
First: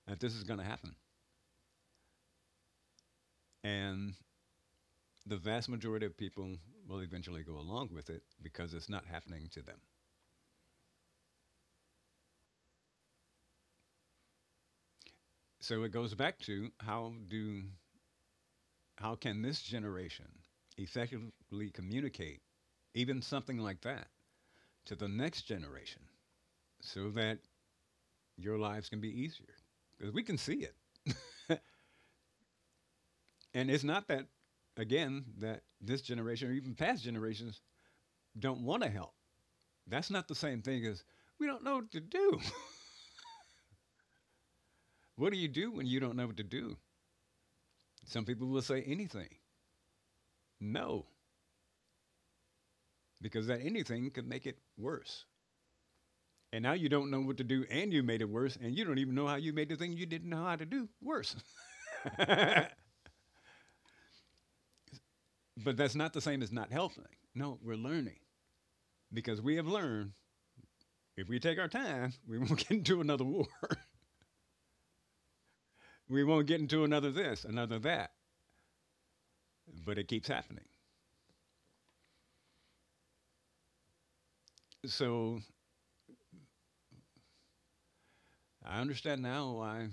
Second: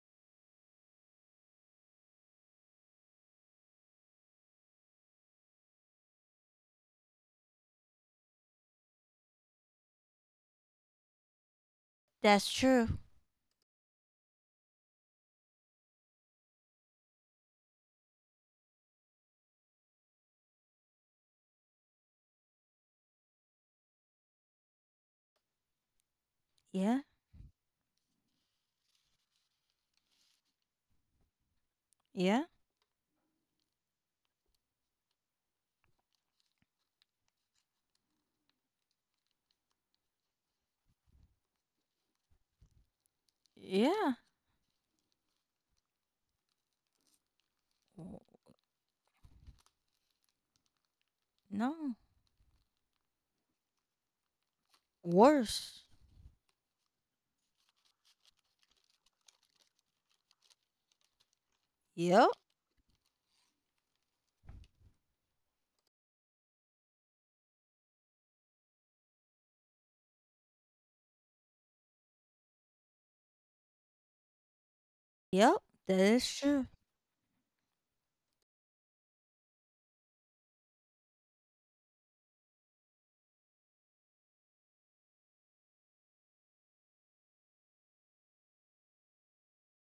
Speaker 2: that this is going to happen. And the vast majority of people will eventually go along with it because it's not happening to them.
Speaker 1: That's true.
Speaker 2: So it goes back to how can this generation effectively communicate even something like that to the next generation
Speaker 1: Yeah.
Speaker 2: so that your lives can be easier? Because we can see it.
Speaker 1: Yeah.
Speaker 2: And it's not that, again, that this generation or even past generations don't want to help. That's not the same thing as we don't know what to do.
Speaker 1: Yeah.
Speaker 2: What do you do when you don't know what to do?
Speaker 1: W-
Speaker 2: Some people will say anything. No,
Speaker 1: No.
Speaker 2: because that anything could make it worse.
Speaker 1: Worse.
Speaker 2: And now you don't know what to do and you made it worse and you don't even know how you made the thing you didn't know how to do worse.
Speaker 1: Yep.
Speaker 2: But that's not the same as not helping. No, we're learning because we have learned if we take our time, we won't get into another war.
Speaker 1: Yep. That
Speaker 2: We
Speaker 1: is
Speaker 2: won't get
Speaker 1: true.
Speaker 2: into another this, another that, but it keeps happening. So I understand now why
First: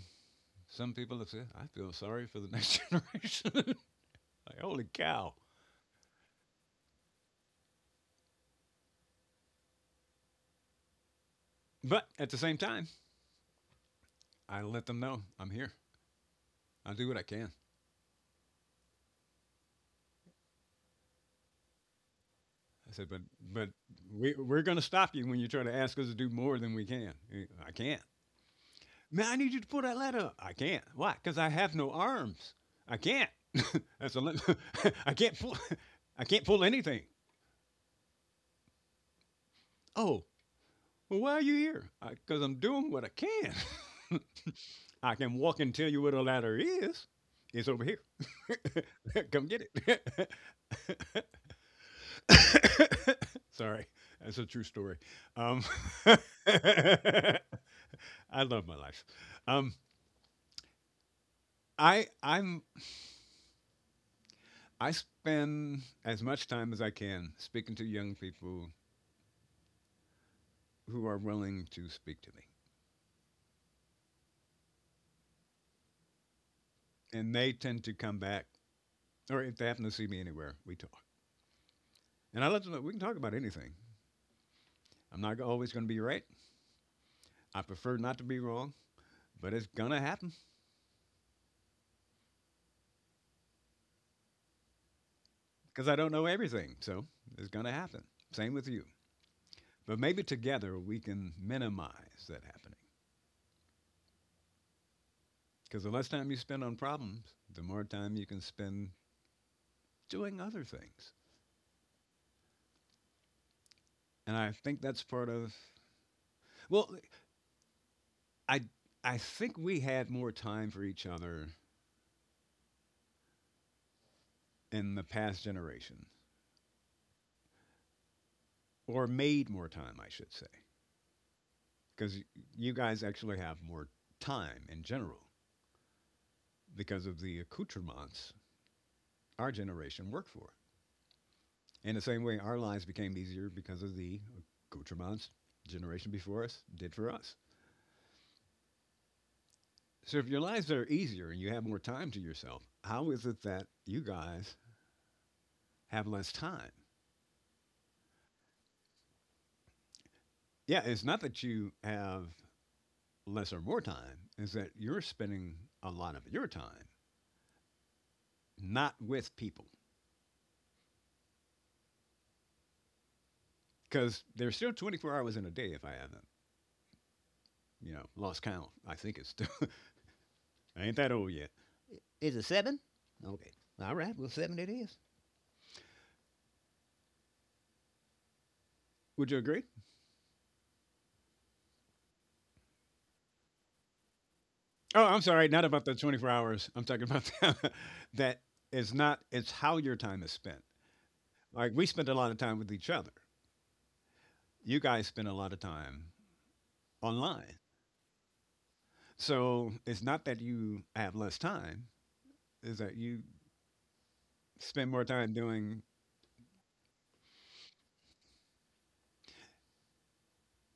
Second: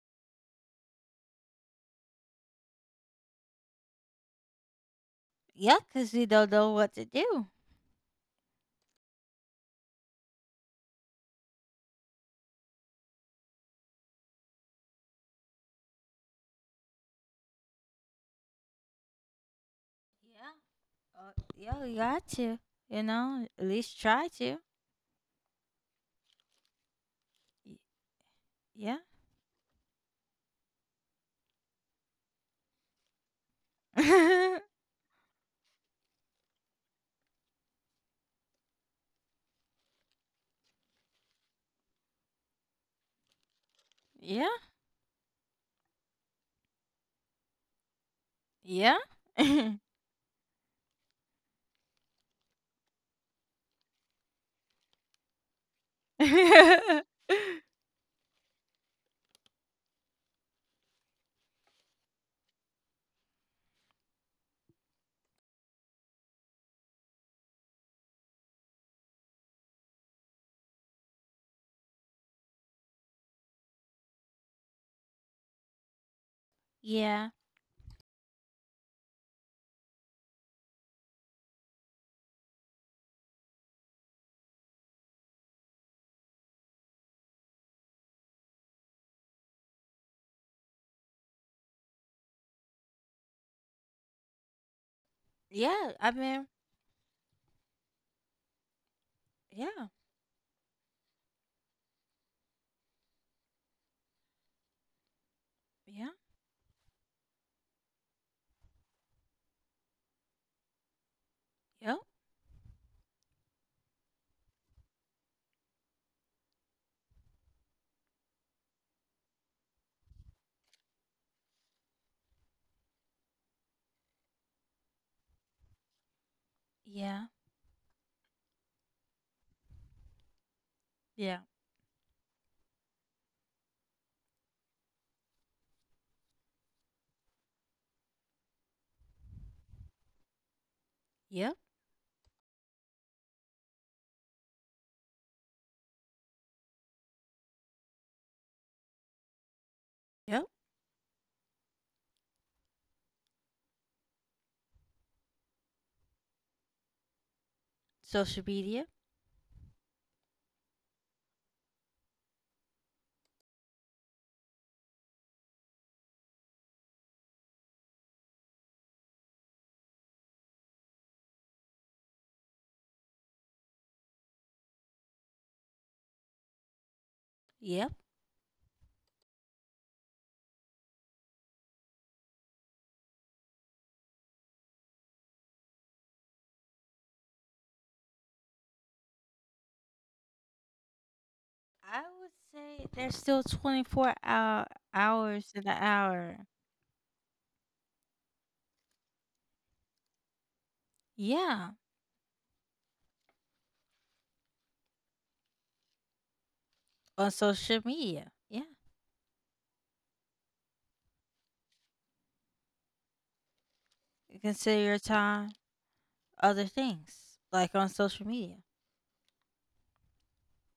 Speaker 2: some people have said, I feel sorry for the next generation. Like, holy cow.
Speaker 1: Yeah, 'cause you don't know what to do.
Speaker 2: But at the same time, I let them know I'm here. I'll do what I can.
Speaker 1: Yeah. Yeah, you got to.
Speaker 2: I
Speaker 1: You
Speaker 2: said,
Speaker 1: know, at
Speaker 2: but
Speaker 1: least try to.
Speaker 2: we're going to stop you when you try to ask us to do more than we can. I
Speaker 1: Y-
Speaker 2: can't.
Speaker 1: Yeah.
Speaker 2: Man, I need you to pull that ladder up. I can't. Why? Because I have no arms. I can't. That's a. I can't pull. I can't pull anything. Oh, well, why are you here? Because I'm doing what I can.
Speaker 1: Yeah.
Speaker 2: I can walk and tell you where the ladder is. It's over here.
Speaker 1: Yeah.
Speaker 2: Come get it. Sorry, that's a true story. Um, I love my life. Um, I'm I spend as much time as I can speaking to young people who are willing to speak to me,
Speaker 1: Yeah.
Speaker 2: and they tend to come back, or if they happen to see me anywhere, we talk. And I let them know we can talk about anything. I'm not always going to be right. I prefer not to be wrong, but it's gonna happen because
Speaker 1: Yeah.
Speaker 2: I don't
Speaker 1: I
Speaker 2: know
Speaker 1: mean,
Speaker 2: everything. So it's gonna happen. Same with you.
Speaker 1: yeah.
Speaker 2: But maybe together we can minimize that happening. Because the less
Speaker 1: Yeah.
Speaker 2: time you spend on problems, the more time you can spend doing other things.
Speaker 1: Yep.
Speaker 2: And I think that's part of. Well, I I think we had more time for each other in the past generation,
Speaker 1: Yeah.
Speaker 2: or made more time, I should say,
Speaker 1: Yeah.
Speaker 2: because you guys actually have more time in general because of the accoutrements our generation worked for.
Speaker 1: Yep.
Speaker 2: In the same way, our lives became easier because of the accoutrements generation before us did for us. So if your
Speaker 1: Yep.
Speaker 2: lives are easier and you have more time to yourself, how is it that you guys have less time?
Speaker 1: Social media.
Speaker 2: Yeah, it's not that you have less or more time, it's that you're spending a lot of your time not with people because there's still 24 hours in a day if I haven't,
Speaker 1: Yep.
Speaker 2: lost count. I think it's still, I ain't that old yet. Is it seven? Okay. All right. Well, seven it is. Would you agree?
Speaker 1: I would say there's still
Speaker 2: Oh, I'm sorry,
Speaker 1: hours in
Speaker 2: not
Speaker 1: the
Speaker 2: about the 24
Speaker 1: hour.
Speaker 2: hours. I'm talking about that. That is not it's how your time is spent.
Speaker 1: Yeah,
Speaker 2: Like we spend a lot of time with each other. You guys spend a lot of time
Speaker 1: on
Speaker 2: online.
Speaker 1: social media. Yeah.
Speaker 2: So it's not that you have less time, is that you
Speaker 1: You consider
Speaker 2: spend
Speaker 1: your
Speaker 2: more time
Speaker 1: time
Speaker 2: doing
Speaker 1: other things, like on social media.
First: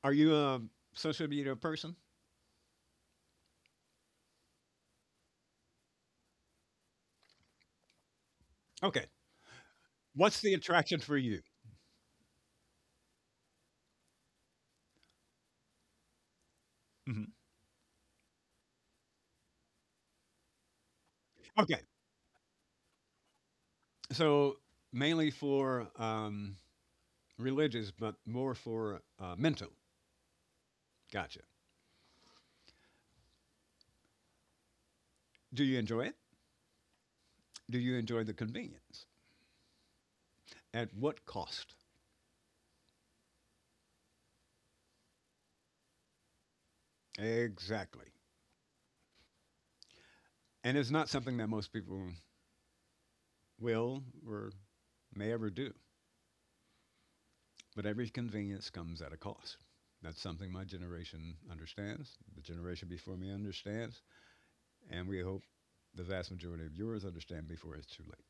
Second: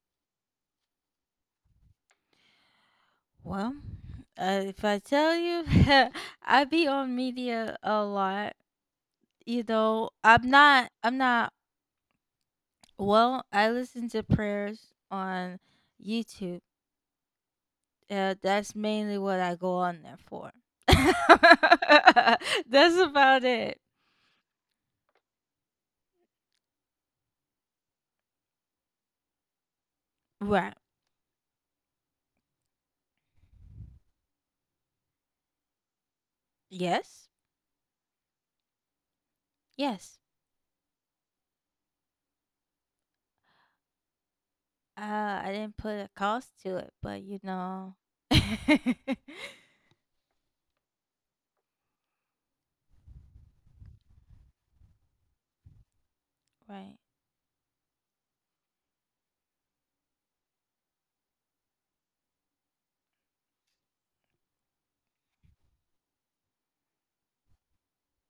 Speaker 2: are you a social media person?
Speaker 1: Well, if I tell you, I be on media a lot.
Speaker 2: Okay.
Speaker 1: You know,
Speaker 2: What's the attraction
Speaker 1: I'm
Speaker 2: for you?
Speaker 1: not, well, I listen to prayers on YouTube.
Speaker 2: Mhm.
Speaker 1: That's mainly what I go on there for.
Speaker 2: Okay.
Speaker 1: That's about it.
Speaker 2: So mainly for religious but more for mental.
Speaker 1: Right.
Speaker 2: Gotcha. Do you enjoy it?
Speaker 1: Yes.
Speaker 2: Do you enjoy the convenience?
Speaker 1: Yes.
Speaker 2: At what cost?
Speaker 1: I didn't put a cost to it, but you know.
Speaker 2: Exactly. And it's not something that most people will or may ever do.
Speaker 1: Right.
Speaker 2: But every convenience comes at a cost. That's something my generation understands, the generation before me understands, and we hope the vast majority of yours understand before it's too late.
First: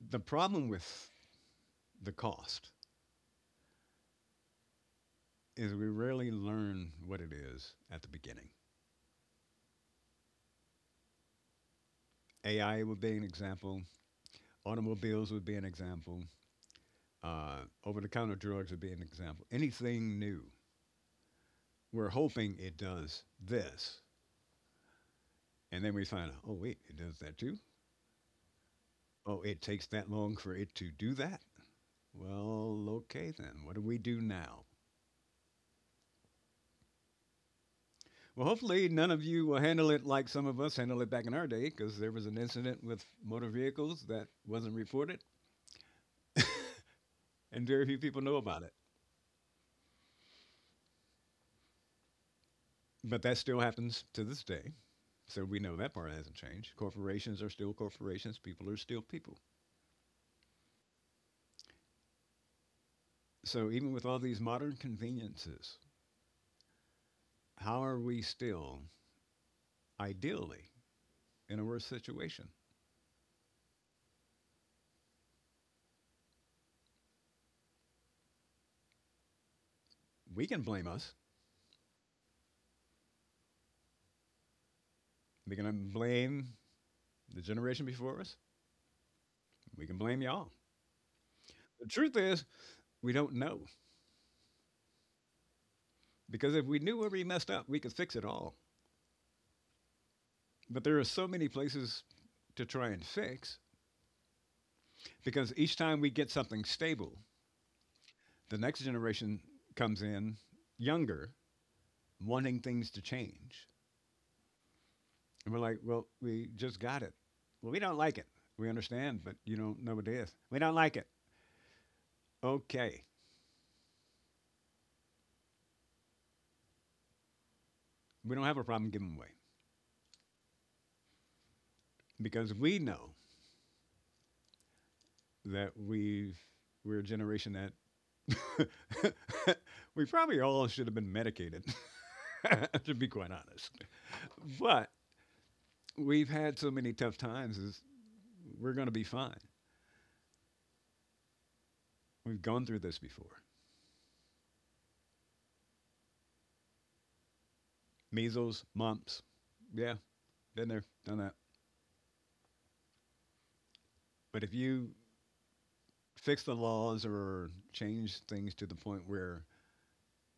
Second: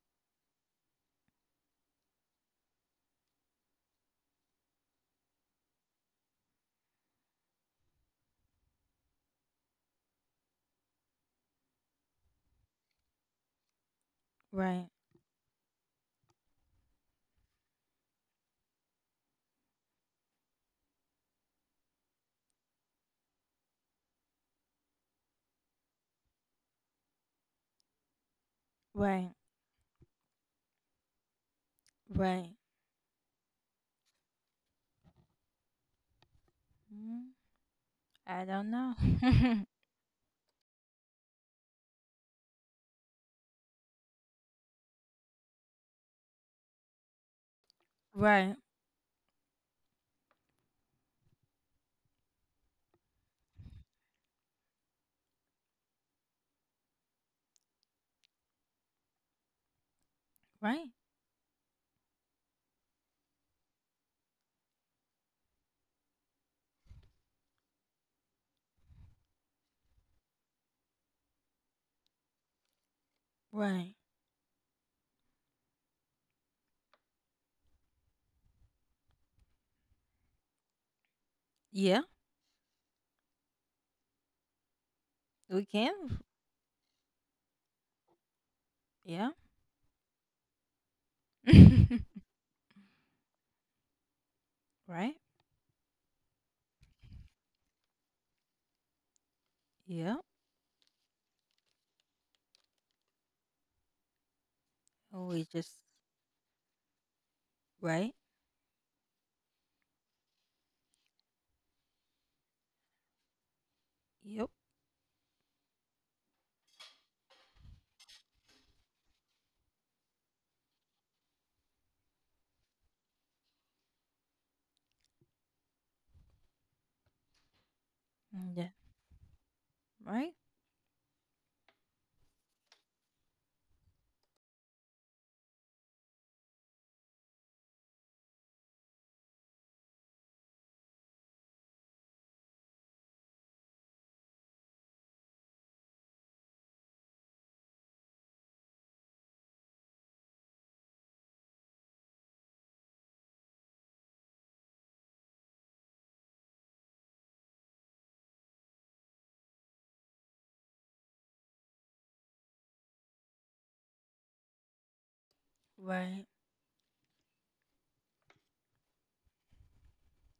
Speaker 2: The problem with the cost is we rarely learn what it is at the beginning. AI would be an example,
Speaker 1: Right.
Speaker 2: automobiles would be an example, over the counter drugs would be an example. Anything new, we're hoping it does this. And then we find out, oh, wait, it does that too?
Speaker 1: Right.
Speaker 2: Oh, it takes that long for it to do that?
Speaker 1: Right.
Speaker 2: Well, okay then. What do we do now?
Speaker 1: Mm, I
Speaker 2: Well,
Speaker 1: don't
Speaker 2: hopefully, none of you will
Speaker 1: know.
Speaker 2: handle it like some of us handled it back in our day because there was an incident with motor vehicles that wasn't reported and very few people know
Speaker 1: Right.
Speaker 2: about it. But that still happens to this day. So we know that part hasn't changed. Corporations are still corporations, people are still people.
Speaker 1: Right.
Speaker 2: So, even with all these modern conveniences, how are we still ideally in a worse situation?
Speaker 1: Right.
Speaker 2: We can blame us.
Speaker 1: Yeah.
Speaker 2: We
Speaker 1: We
Speaker 2: can
Speaker 1: can.
Speaker 2: blame the generation before us.
Speaker 1: Yeah.
Speaker 2: We can blame y'all. The truth is, we don't know.
Speaker 1: Right.
Speaker 2: Because if we knew where we messed up, we could fix it all.
Speaker 1: Yeah.
Speaker 2: But there are so many places to try and fix
Speaker 1: We
Speaker 2: because each
Speaker 1: just.
Speaker 2: time we get something stable,
Speaker 1: Right.
Speaker 2: the next generation comes in younger, wanting things to change.
Speaker 1: Yep.
Speaker 2: And we're like, well, we just got it. Well, we don't like it. We understand, but you don't know what it is. We don't like it. Okay. We don't have a
Speaker 1: Yeah.
Speaker 2: problem giving away
Speaker 1: Right.
Speaker 2: because we know that we're a generation that we probably all should have been medicated, to be quite honest. But we've had so many tough times, is we're going to be fine. We've gone through this before measles, mumps. Yeah, been there, done that. But if you
Speaker 1: Right.
Speaker 2: fix the laws or change things to the point where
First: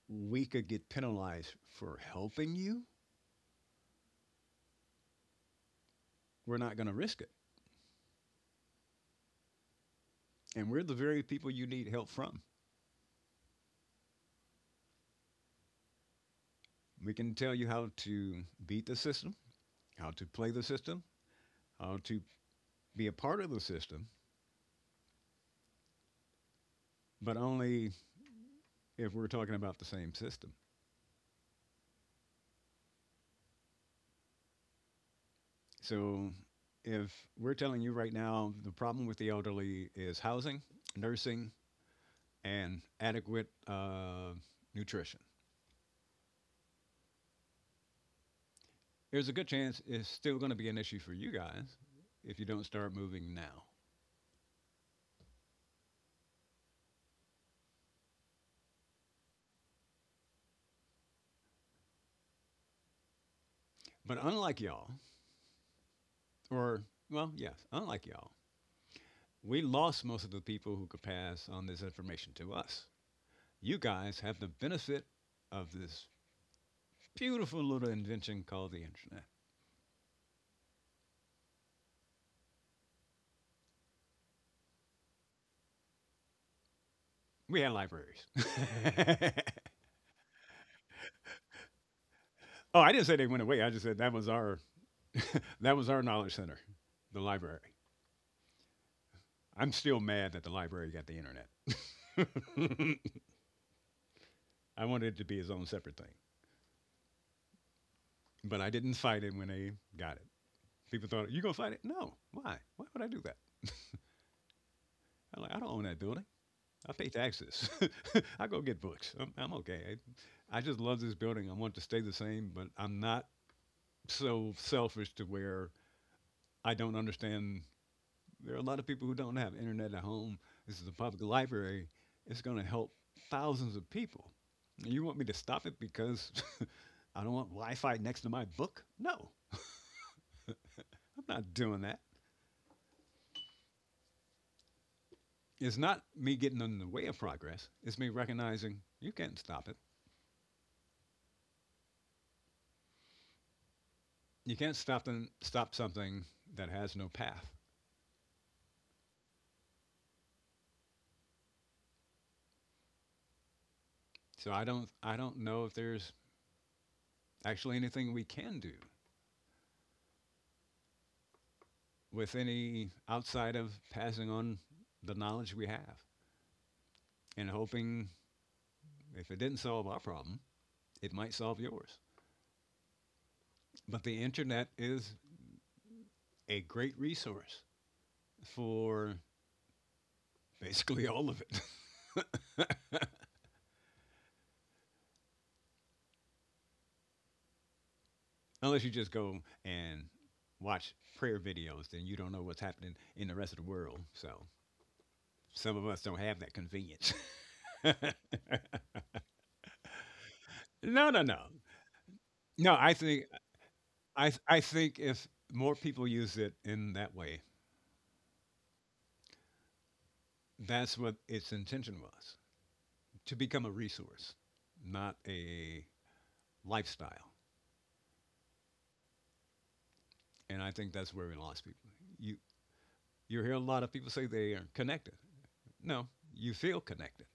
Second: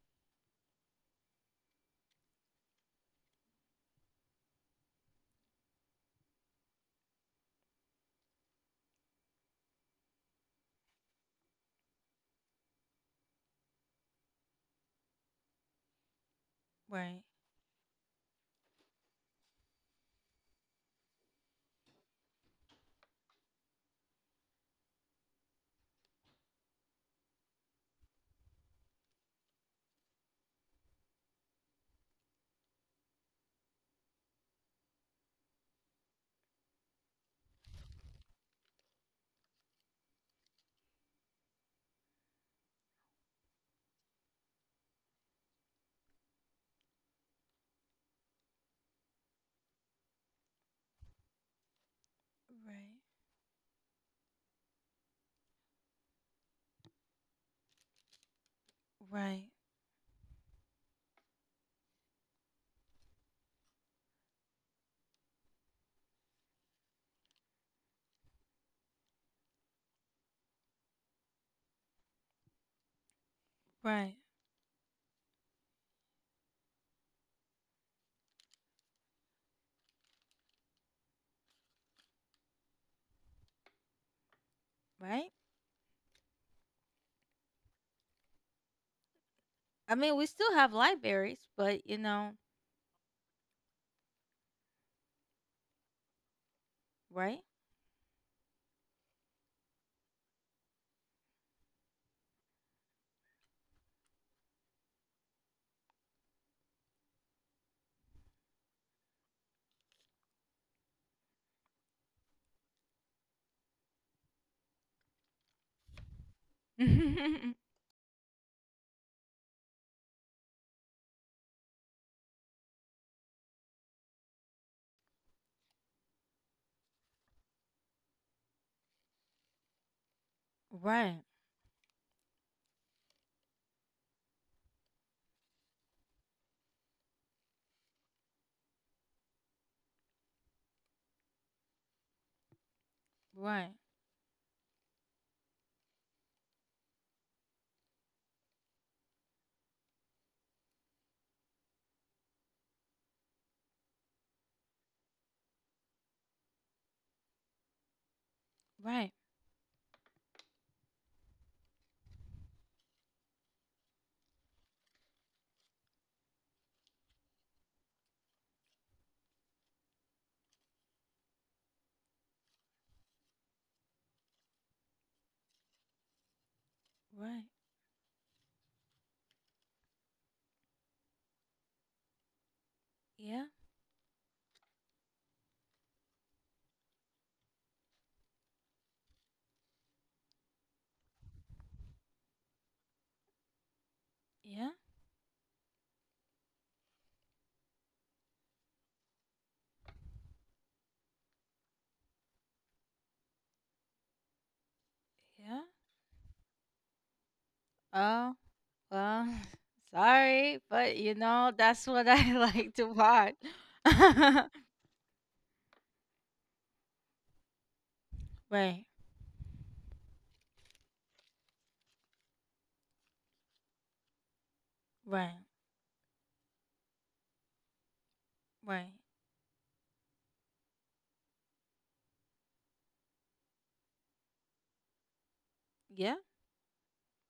Speaker 2: we could get penalized for helping you, we're not going to risk it. And we're the very people you need help from. We
Speaker 1: Right.
Speaker 2: can tell you how to beat the system, how to play the system, how to be a part of the system, but only if we're talking about the same system. So if we're telling you right now the problem with the elderly is housing, nursing, and adequate nutrition, there's a good chance it's still going to be an issue for you guys if you don't start
Speaker 1: Right.
Speaker 2: moving now.
Speaker 1: Right.
Speaker 2: But unlike y'all, or, well, yes, unlike y'all, we lost most of the people who could pass on this information to us. You
Speaker 1: Right.
Speaker 2: guys have the benefit of this beautiful little invention called the internet.
Speaker 1: Right.
Speaker 2: We had libraries.
Speaker 1: I mean, we still have libraries, but you know,
Speaker 2: Oh, I didn't say they went away. I just said that was our that was our knowledge center, the
Speaker 1: right?
Speaker 2: library. I'm still mad that the library got the internet. I wanted it to be its own separate thing. But I didn't fight it when they got it. People thought, you going to fight it? No. Why? Why would I do that? I'm like, I don't own that building. I pay taxes. I go get books. I'm okay. I just love this building. I want it to stay the same, but I'm not so selfish to where I don't understand. There are a lot of people who don't have internet at home. This is a public
Speaker 1: Right,
Speaker 2: library. It's going to help thousands of people. And you want me to stop it because I don't want Wi Fi next to my book? No, I'm not doing that.
Speaker 1: right,
Speaker 2: It's not me getting in the way of progress. It's me recognizing you can't stop it. You can't stop them, stop something that has no path.
Speaker 1: right,
Speaker 2: So I don't know if there's actually anything we can do with any outside of passing on the knowledge we have
Speaker 1: right.
Speaker 2: and hoping if it didn't solve our problem, it might solve yours.
Speaker 1: Yeah,
Speaker 2: But the internet is a great resource for basically all of it.
Speaker 1: yeah,
Speaker 2: Unless you just go and watch prayer videos, then you don't know what's happening in the rest of the world. So
Speaker 1: yeah.
Speaker 2: some of us don't have that convenience. No,
Speaker 1: Oh, well, sorry, but
Speaker 2: no,
Speaker 1: you
Speaker 2: no,
Speaker 1: know, that's what I
Speaker 2: no.
Speaker 1: like to
Speaker 2: I think
Speaker 1: watch.
Speaker 2: I I think if more people use it in that way,
Speaker 1: Right,
Speaker 2: that's what its intention was, to become a resource, not
Speaker 1: right,
Speaker 2: a lifestyle.
Speaker 1: right.
Speaker 2: And I think that's where we lost people. You you hear a lot of people say they are connected. No,
Speaker 1: Yeah,
Speaker 2: you feel connected.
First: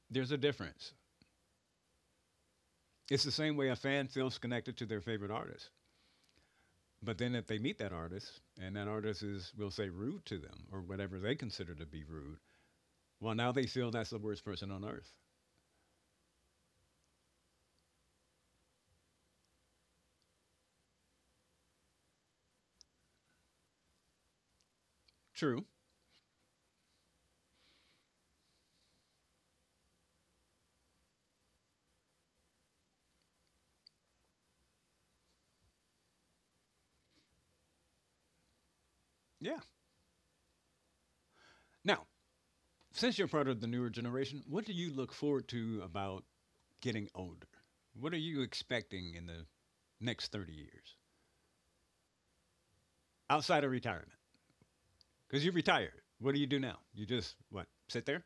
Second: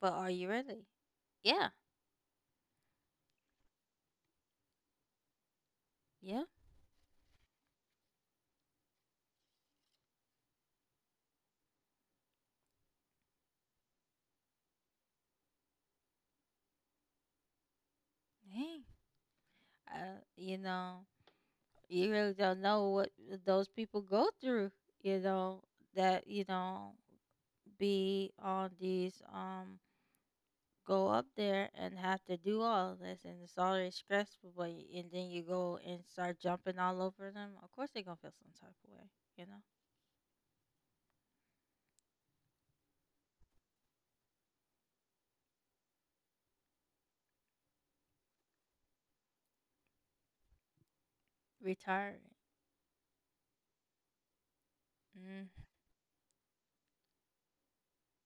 Speaker 1: but are
Speaker 2: There's a
Speaker 1: you ready?
Speaker 2: difference.
Speaker 1: Yeah,
Speaker 2: It's the same way a fan feels connected to their favorite artist.
Speaker 1: yeah.
Speaker 2: But then if they meet that artist and that artist is, we'll say, rude to them or whatever they consider to be rude, well, now they feel that's the worst person on earth.
Speaker 1: Hey, you know, you really don't know what those people go through, you know,
Speaker 2: True.
Speaker 1: that, you know, be on these, go up there and have to do all of this, and it's already stressful, but and then you go and start jumping all over them, of course they're gonna feel some type of way, you
Speaker 2: Yeah.
Speaker 1: know.
Speaker 2: Now, since you're part of the newer generation, what do you look forward to about getting older? What are you expecting in the next 30 years
Speaker 1: Retiring.
Speaker 2: outside of retirement? Because
Speaker 1: Mm,
Speaker 2: you retired. What do you do now? You just, what, sit there?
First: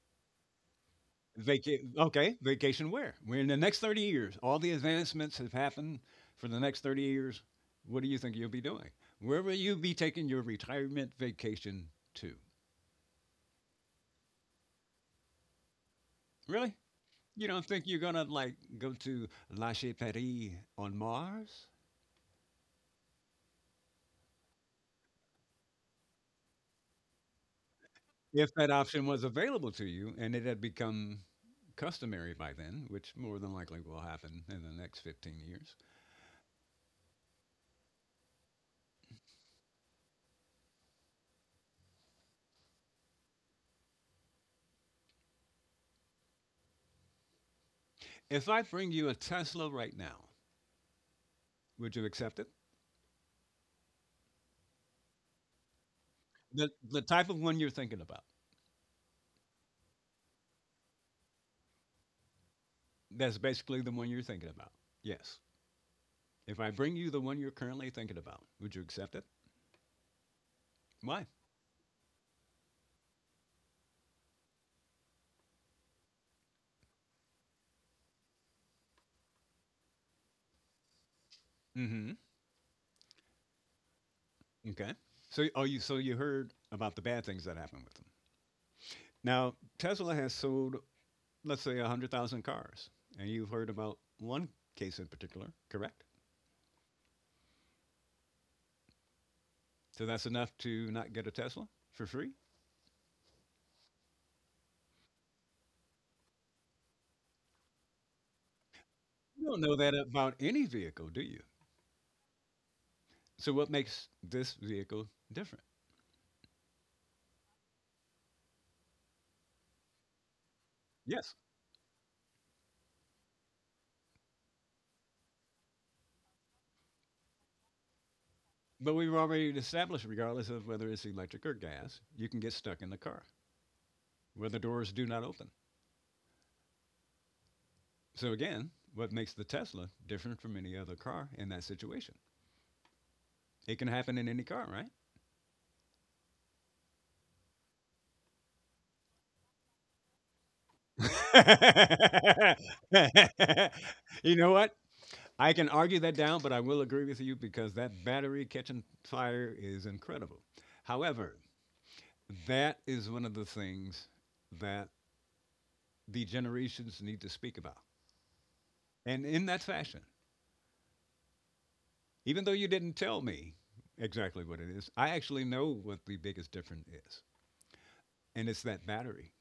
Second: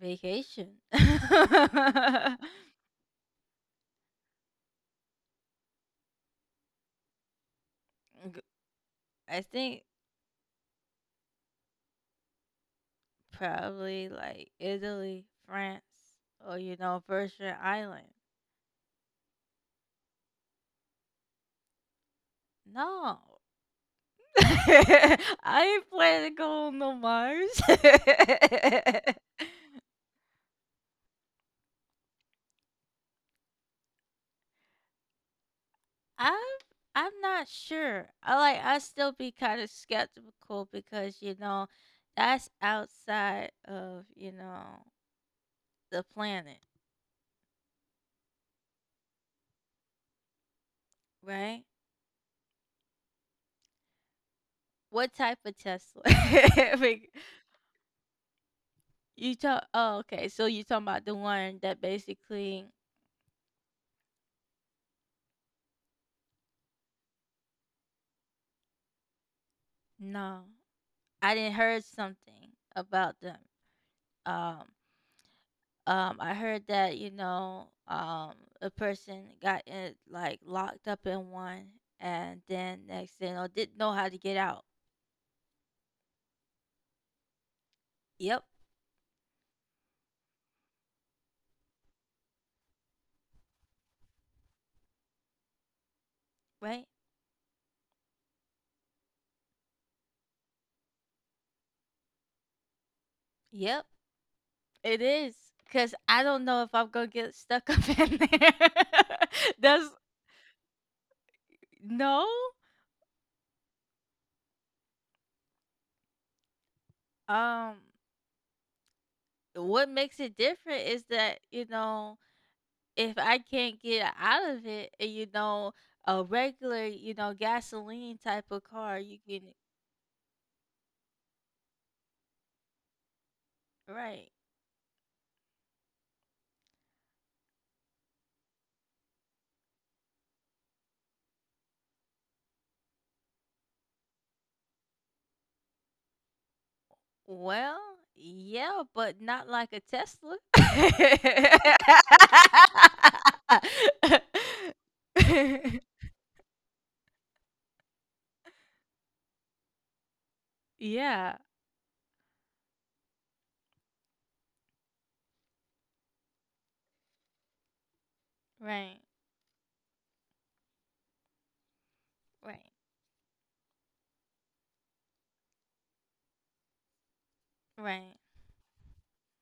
Speaker 1: vacation.
Speaker 2: Vaca- okay, vacation where? We're in the next 30 years. All the advancements have happened for the next 30 years. What do you think
Speaker 1: G-
Speaker 2: you'll be doing?
Speaker 1: I
Speaker 2: Where will you
Speaker 1: think
Speaker 2: be taking your retirement vacation to?
Speaker 1: probably like Italy, France, or
Speaker 2: Really?
Speaker 1: you know,
Speaker 2: You
Speaker 1: Virgin
Speaker 2: don't think you're
Speaker 1: Island.
Speaker 2: going to like go to La Chaperie on Mars?
Speaker 1: No. I ain't planning to go on no Mars.
Speaker 2: If that option was available to you and it had become customary by then, which more than likely will happen in the next 15 years.
Speaker 1: I'm I'm not sure. I like, I still be kind of skeptical because you know, that's outside of, you know, the planet,
Speaker 2: If I bring you a Tesla right now,
Speaker 1: right?
Speaker 2: would you accept it?
Speaker 1: What type of Tesla?
Speaker 2: The, the
Speaker 1: Like,
Speaker 2: type of one you're thinking about.
Speaker 1: you talk. Oh, okay. So you talking about the one that basically
Speaker 2: That's basically the one you're thinking about. Yes. If I bring you the one you're currently thinking about, would you accept it?
Speaker 1: no,
Speaker 2: Why?
Speaker 1: I didn't heard something about them. Um, I heard that, you know, a person got in, like, locked up in one,
Speaker 2: Mm-hmm.
Speaker 1: and then next thing you know, didn't know how to get out.
Speaker 2: Okay. So, oh, you so you heard about the bad things that happen with them.
Speaker 1: Yep,
Speaker 2: Now, Tesla has sold, let's say, 100,000 cars, and you've heard about one case in particular, correct?
Speaker 1: right?
Speaker 2: So that's enough to not get a Tesla for free.
Speaker 1: Yep, it is. Cause I don't know if I'm gonna get stuck up in there.
Speaker 2: You don't know
Speaker 1: That's
Speaker 2: that about any vehicle, do you?
Speaker 1: no.
Speaker 2: So what makes this vehicle different?
Speaker 1: Um, what makes it different is
Speaker 2: Yes.
Speaker 1: that, you know, if I can't get out of it, and you know, a regular, you know, gasoline type of
Speaker 2: But
Speaker 1: car,
Speaker 2: we've
Speaker 1: you can,
Speaker 2: already established, regardless of whether it's electric or gas, you can get stuck in the car,
Speaker 1: right.
Speaker 2: where the doors do not open. So again, what makes the Tesla different from any other car in that situation? It can happen in any car, right?
Speaker 1: Well, yeah, but not like a Tesla.
Speaker 2: You know what? I can argue that down, but I will agree with you because that battery catching fire is incredible.
Speaker 1: Yeah.
Speaker 2: However, that is one of the things that the generations need to speak about.
Speaker 1: Right.
Speaker 2: And in that fashion, even though you
Speaker 1: Right.
Speaker 2: didn't tell me exactly what it is, I actually know what the biggest difference is,
Speaker 1: Right.
Speaker 2: and it's that battery.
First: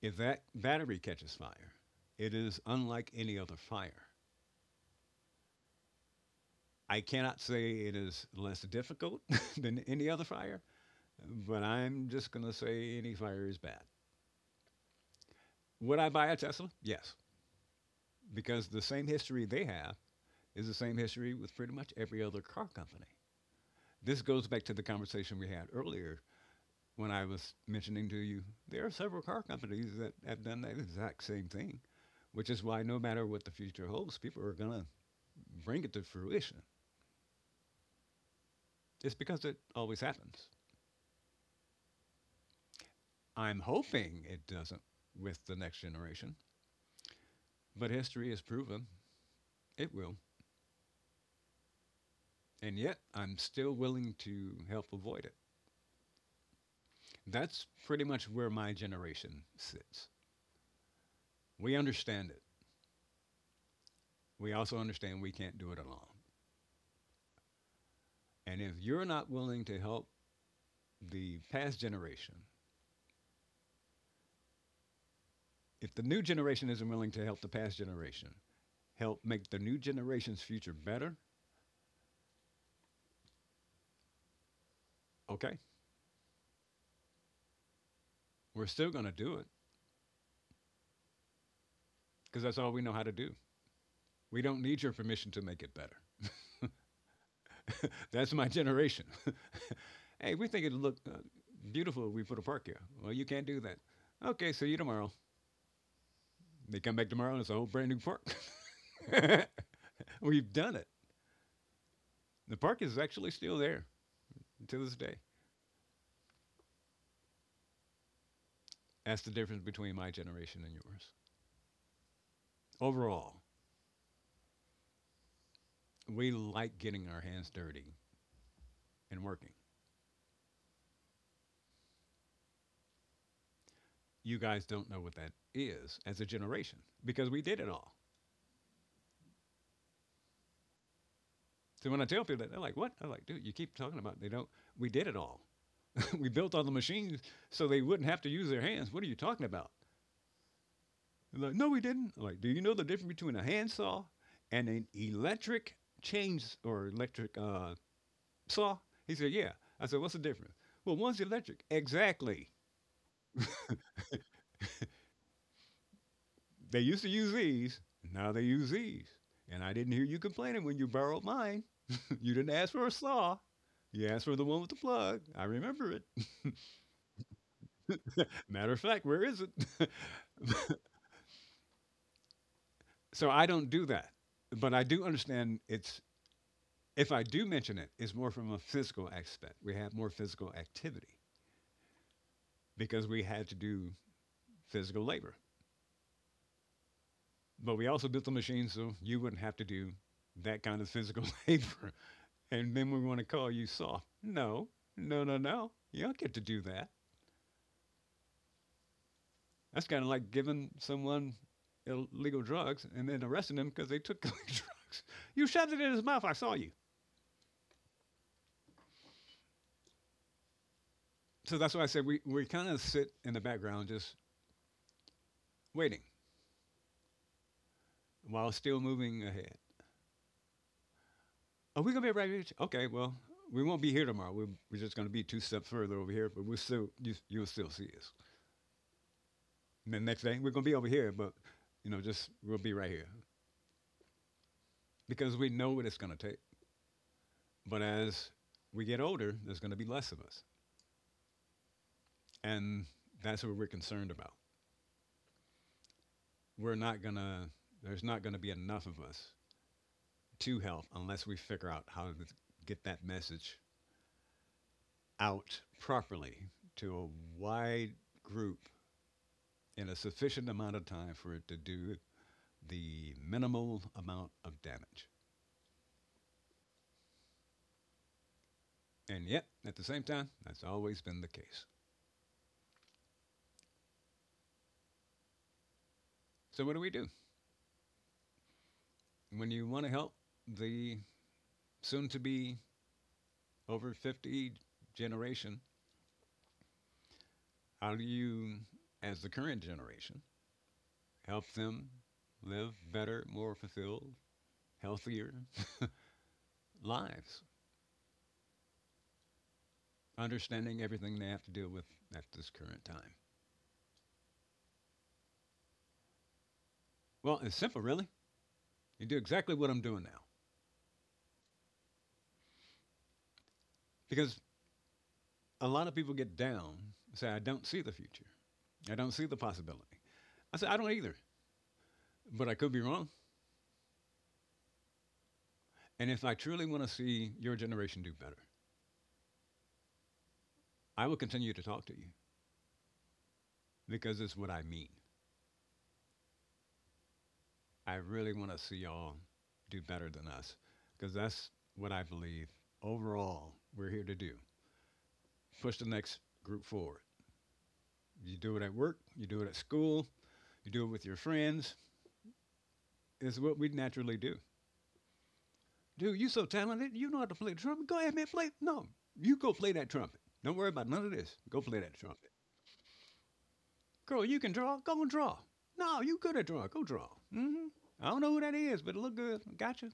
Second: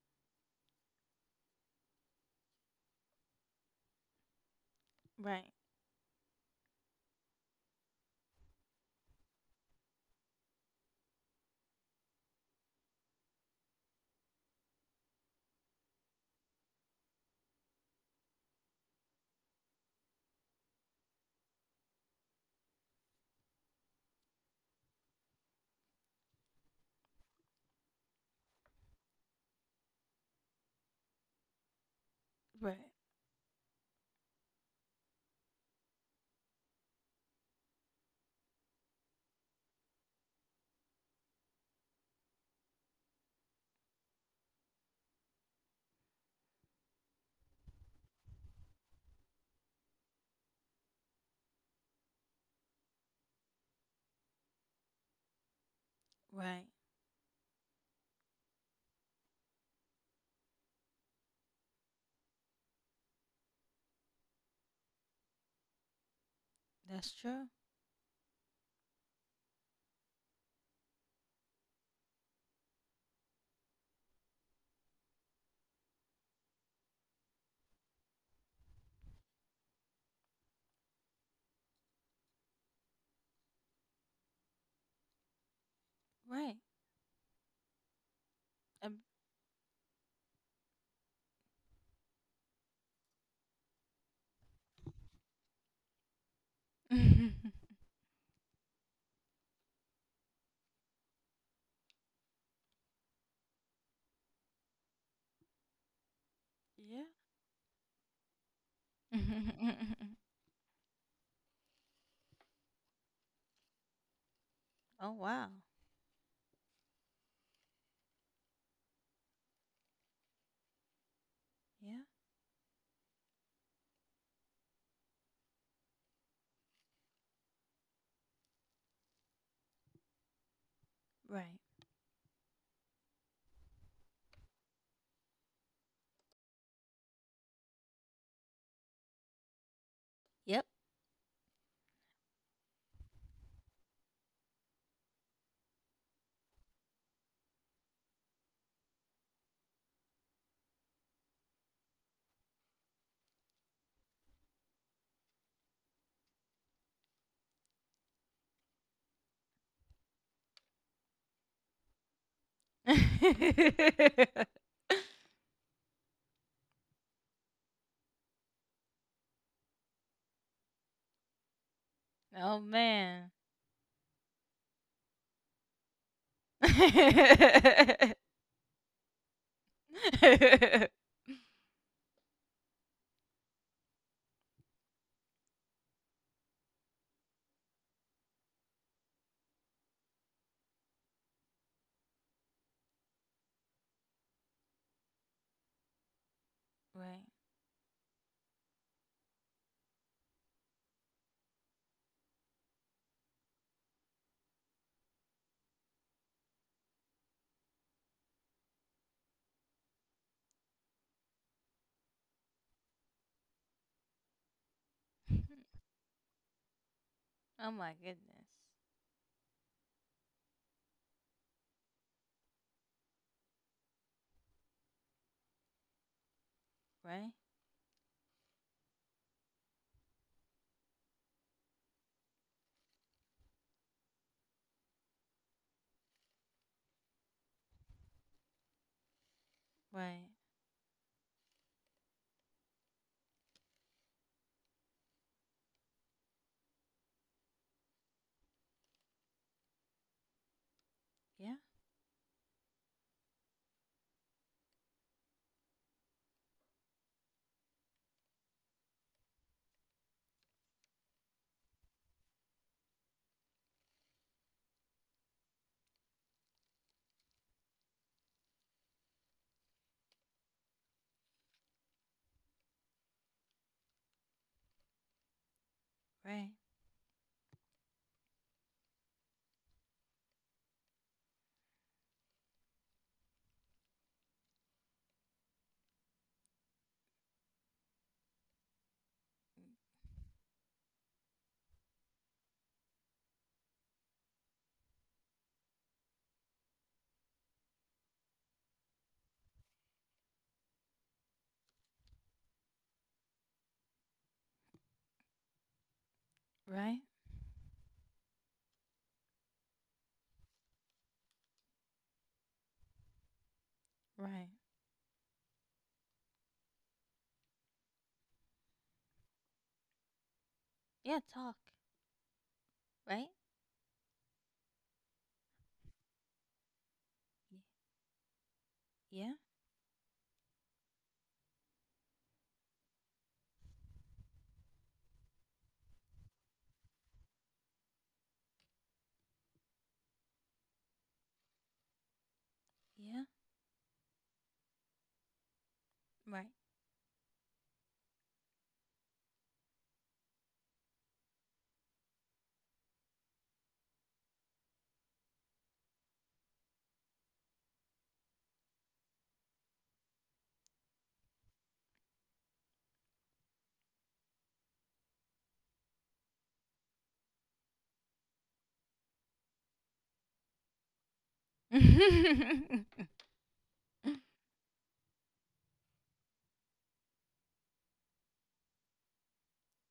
Speaker 2: If that battery catches fire, it is unlike any other fire.
Speaker 1: Right.
Speaker 2: I cannot say it is less difficult than any other fire, but I'm just going to say any fire is bad. Would I buy a Tesla? Yes, because the same history they have is the same history with pretty much every other car company. This goes back to the conversation we had earlier when I was mentioning to you there are several car companies that have done that exact same thing, which is why
Speaker 1: Right.
Speaker 2: no matter what the future holds, people are going to bring it to fruition. It's because it always happens. I'm hoping it doesn't with the next generation, but history has proven it will. And yet, I'm still willing to help avoid it.
Speaker 1: Right.
Speaker 2: That's pretty much where my generation sits. We understand it. We also understand we can't do it alone.
Speaker 1: That's true.
Speaker 2: And if you're not willing to help the past generation, if the new generation isn't willing to help the past generation, help make the new generation's future better, okay,
Speaker 1: Right.
Speaker 2: we're still
Speaker 1: Um,
Speaker 2: going to do it because that's all we know how to do. We don't need your permission to make it better. That's my generation. Hey, we think it'd look beautiful if we put a park here. Well, you can't do that. Okay, see you tomorrow. They come
Speaker 1: yeah.
Speaker 2: back tomorrow and it's a whole brand new park. We've done it. The park is actually still there to this
Speaker 1: Oh
Speaker 2: day.
Speaker 1: wow.
Speaker 2: That's the difference between my generation and yours.
Speaker 1: Yeah.
Speaker 2: Overall, we like getting our hands dirty and working.
Speaker 1: Right.
Speaker 2: You guys don't know what that is as a generation because we did it all.
Speaker 1: Yep.
Speaker 2: So when I tell people that, they're like, "What?" I'm like, "Dude, you keep talking about it. They don't. We did it all. We built all the machines so they wouldn't have to use their hands. What are you talking about?" They're like, "No, we didn't." I'm like, "Do you know the difference between a handsaw and an electric chains or electric saw?" He said, "Yeah." I said, "What's the difference?" Well, one's electric. Exactly. They used to use these. Now they use these. And I didn't hear you complaining when you borrowed mine. You didn't
Speaker 1: Oh
Speaker 2: ask for a
Speaker 1: man.
Speaker 2: saw. You asked for the one with the plug. I remember it.
Speaker 1: Right.
Speaker 2: Matter of fact, where is it? So I don't do that, but I do understand it's if I do mention it, it's more from a physical aspect. We have more physical activity because we had to do physical labor, but we also built the machine so you wouldn't have to do that kind of physical labor. And then we want to call you soft. No, no, no, no. You don't get to do that. That's kind of like giving someone illegal drugs and then arresting them because they took illegal drugs. You shoved it in his mouth. I saw you.
Speaker 1: Oh my goodness.
Speaker 2: So that's why I said we kind of sit in the background just waiting
Speaker 1: Right?
Speaker 2: while still moving ahead. Are we gonna be right here? Okay, well, we won't be here tomorrow. We're just gonna be two steps further over here, but we'll still you'll still see us. And the next
Speaker 1: Right.
Speaker 2: day we're gonna be over here, but you know, just we'll be right here because we know what it's gonna take. But as we get older, there's gonna be less of us,
Speaker 1: Yeah.
Speaker 2: and that's what we're concerned about. We're not gonna there's not gonna be enough of us to help unless we figure out how to get that message out properly to a wide group in a sufficient amount of time for it to do the minimal amount of damage.
Speaker 1: Right.
Speaker 2: And yet, at the same time, that's always been the case. So, what do we do? When you want to help the soon to be over 50 generation, how do you, as the current generation, help them live better, more fulfilled, healthier
Speaker 1: Right.
Speaker 2: lives, understanding everything they have to deal with at this current time?
Speaker 1: Right.
Speaker 2: Well, it's simple, really. You do exactly what I'm doing now.
Speaker 1: Yeah, talk. Right?
Speaker 2: Because a lot of people get down and say, I
Speaker 1: Y-
Speaker 2: don't see the future. I don't see
Speaker 1: Yeah.
Speaker 2: the possibility. I say, I don't either, but I could be wrong. And if I truly want to see your generation do better, I will continue to talk to you
Speaker 1: Yeah.
Speaker 2: because it's what I mean.
Speaker 1: Right.
Speaker 2: I really want to see y'all do better than us because that's what I believe overall we're here to do. Push the next group forward. You do it at work, you do it at school, you do it with your friends. It's what we naturally do. Dude, you so talented. You know how to play the trumpet. Go ahead, man, play. No, you go play that trumpet. Don't worry about none of this. Go play that trumpet. Girl, you can draw. Go and draw. No, you good at drawing. Go draw. Hmm. I don't know who that is, but it look good. Gotcha.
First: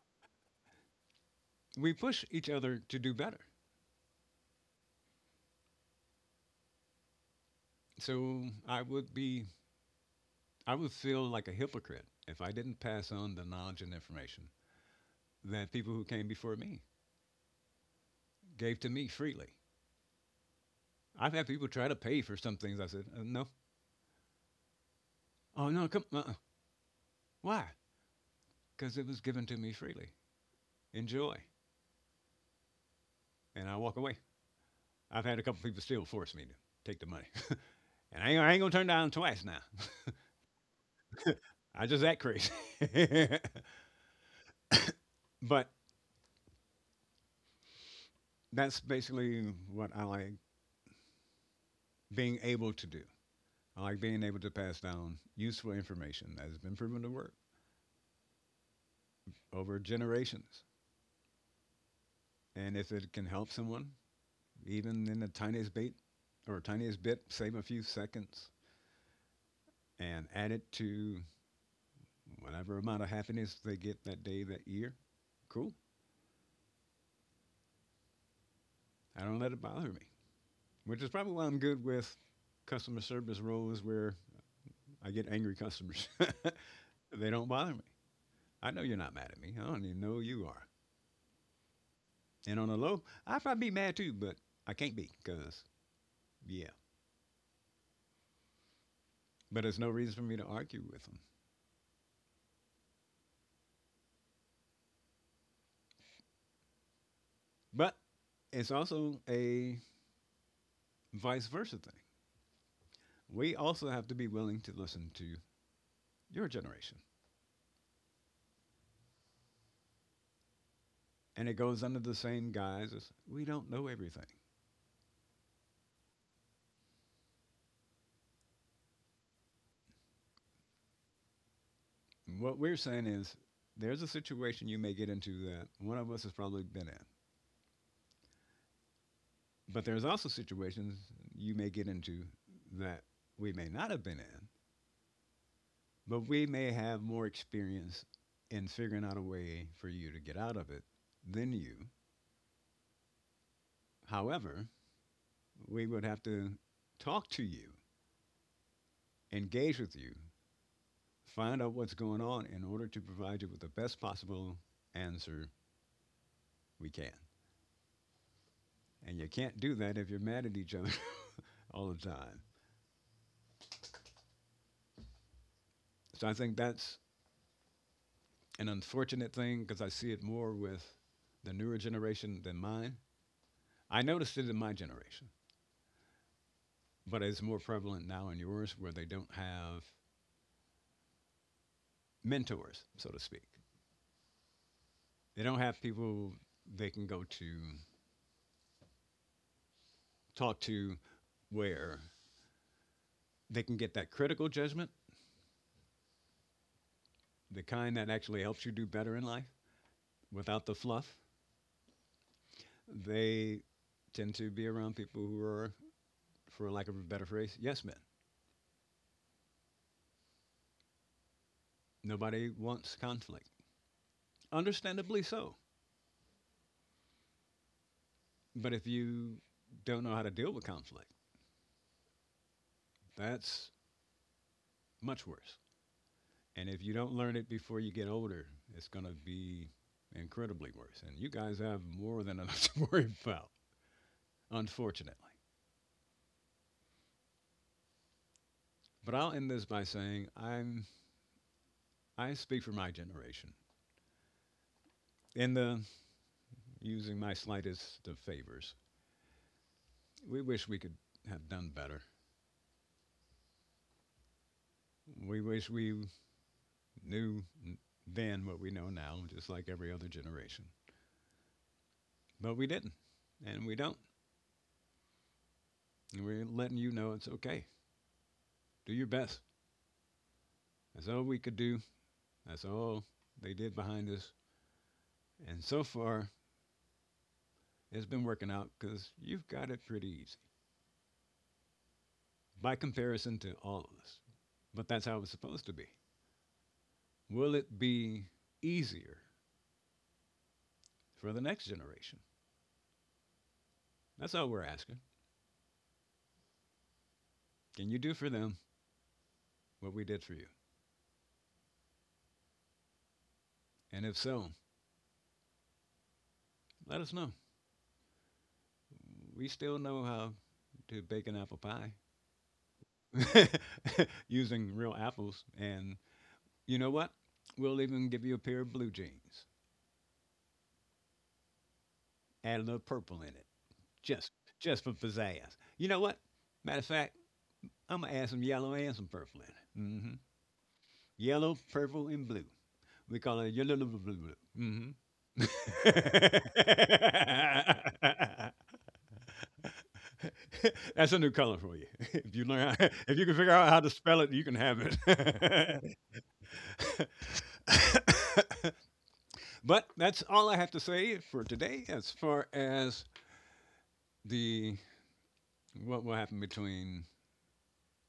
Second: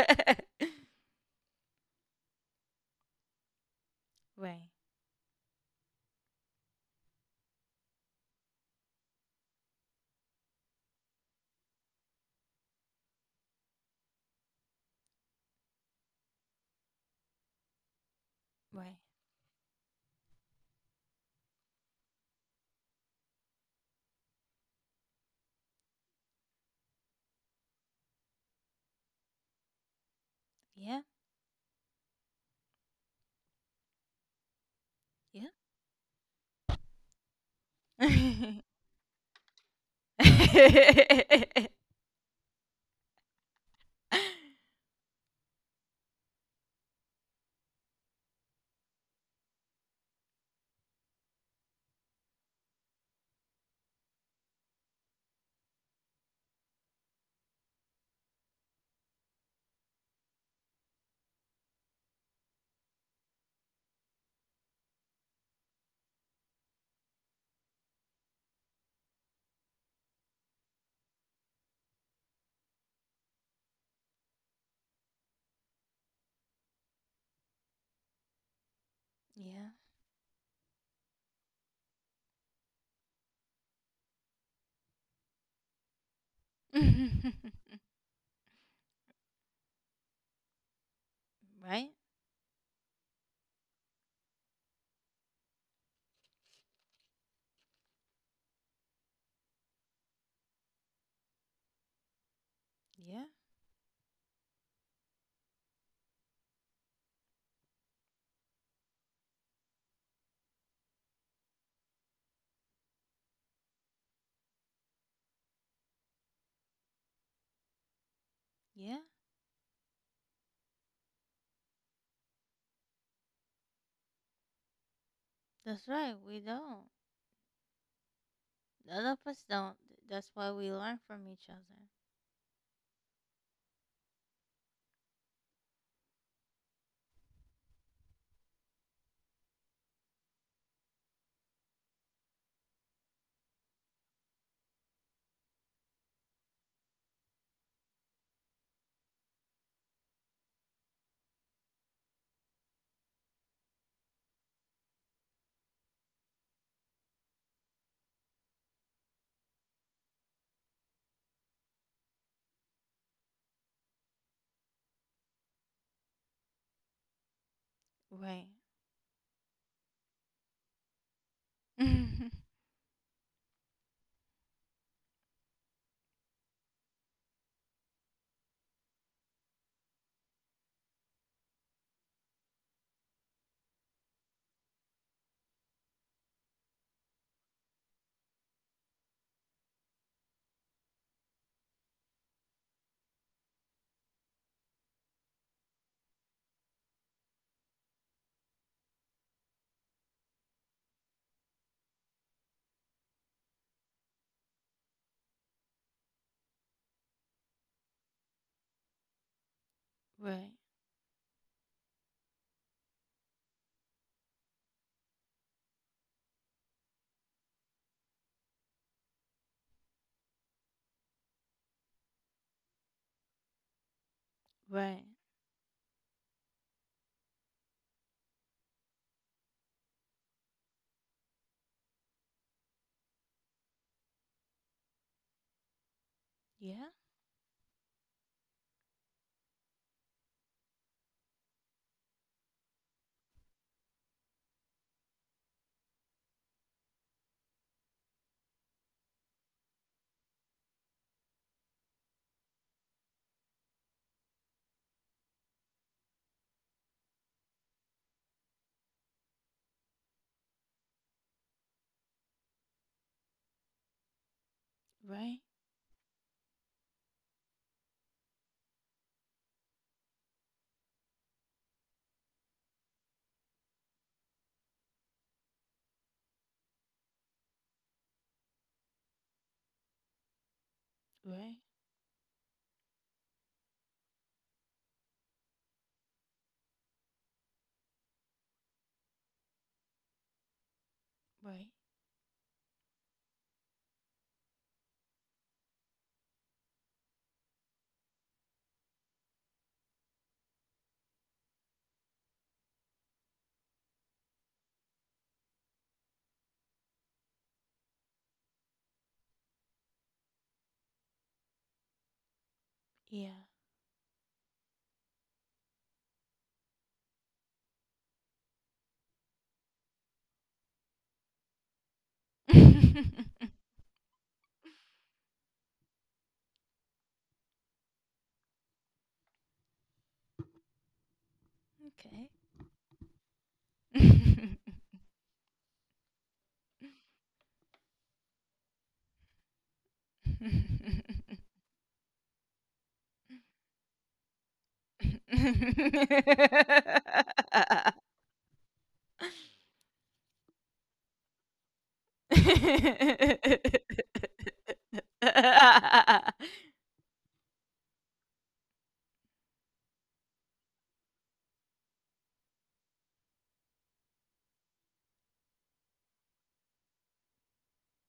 Speaker 2: We push each other to do better.
Speaker 1: Right.
Speaker 2: So I would feel like a hypocrite if I didn't pass on the knowledge and information that people who came before me gave to
Speaker 1: Right.
Speaker 2: me freely. I've had people try to pay for some things. I said, no. Oh, no, come, uh-uh. Why? Because it was given to me freely.
Speaker 1: Yeah.
Speaker 2: Enjoy. And I walk away. I've had a
Speaker 1: Yeah.
Speaker 2: couple people still force me to take the money. And I ain't gonna turn down twice now. I just act crazy. But that's basically what I like being able to do. I like being able to pass down useful information that has been proven to work over generations. And if it can help someone, even in the tiniest bit or tiniest bit, save a few seconds and add it to whatever amount of happiness they get that day, that year, cool. I don't let it
Speaker 1: Yeah.
Speaker 2: bother me, which is probably why I'm good with customer service roles where I get angry customers. They don't bother me. I know you're not mad at me. I don't even know you are.
Speaker 1: Right?
Speaker 2: And on the low, I probably be mad too, but I can't be because, yeah. But there's no reason for me to argue with them.
Speaker 1: Yeah.
Speaker 2: But it's also a vice versa thing. We also have to be willing to listen to your generation.
Speaker 1: Yeah.
Speaker 2: And it goes under the same guise as we don't know everything.
Speaker 1: That's right. We don't. None of us don't. That's why we learn from each other.
Speaker 2: What we're saying is there's a situation you may get into that one of us has probably been in. But there's also situations you may get into that we may not have been in, but we may have more experience in figuring out a way for you to get out of it than you. However, we would have to talk to you, engage with you, find out what's going on in order to provide you with the best possible answer we can.
Speaker 1: Right.
Speaker 2: And you can't do that if you're mad at each other all the time. So I think that's an unfortunate thing because I see it more with the newer generation than mine. I noticed it in my generation, but it's more prevalent now in yours, where they don't have mentors, so to speak. They don't have people they can go to, talk to, where they can get that critical judgment, the kind that actually helps you do better in life
Speaker 1: Right.
Speaker 2: without the fluff. They tend to be around people who are, for lack of a better phrase, yes men. Nobody wants conflict.
Speaker 1: Right.
Speaker 2: Understandably so. But if you don't know how to deal with conflict, that's much worse. And if you
Speaker 1: Yeah.
Speaker 2: don't learn it before you get older, it's going to be incredibly worse. And you guys have more than enough to worry about, unfortunately. But I'll end this by saying I speak for my generation. In the using my slightest of favors, we wish we could have done better. We
Speaker 1: Right.
Speaker 2: wish we knew then what we know now, just like every other generation. But we didn't, and we don't. And we're letting you know it's okay. Do your best. That's all we could
Speaker 1: Right.
Speaker 2: do. That's all they did behind us. And so far, it's been working out because you've got it pretty easy
Speaker 1: Right.
Speaker 2: by comparison to all of us. But that's how it's supposed to be. Will it be easier for the next generation? That's all we're asking. Can you do for them what we did for you?
Speaker 1: Yeah.
Speaker 2: And if so, let us know. We still know how to bake an apple pie
Speaker 1: Okay.
Speaker 2: using real apples and You know what? We'll even give you a pair of blue jeans. Add a little purple in it. Just just for pizzazz. You know what? Matter of fact, I'm gonna add some yellow and some purple in it. Hmm. Yellow, purple, and blue. We call it yellow, blue, blue, blue. Hmm. That's a new color for you. If you learn, how, if you can figure out how to spell it, you can have it. But that's all I have to say for today as far as the what will happen between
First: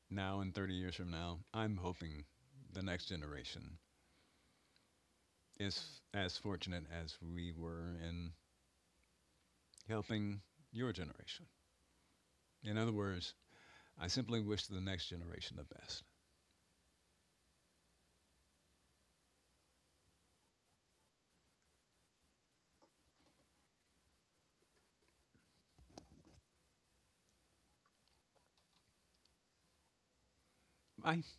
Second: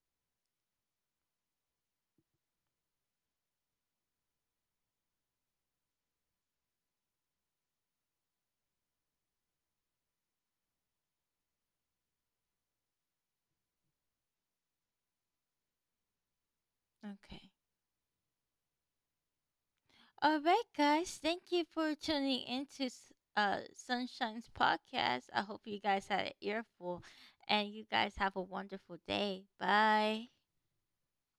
Speaker 2: now and 30 years from now. I'm hoping the next generation is as fortunate as we were in helping your generation. In other words, I simply wish the next generation the best.
Speaker 1: Okay. All right, guys. Thank you for tuning into Sunshine's podcast. I hope you guys had an earful, and you guys have a wonderful day. Bye.
Speaker 2: I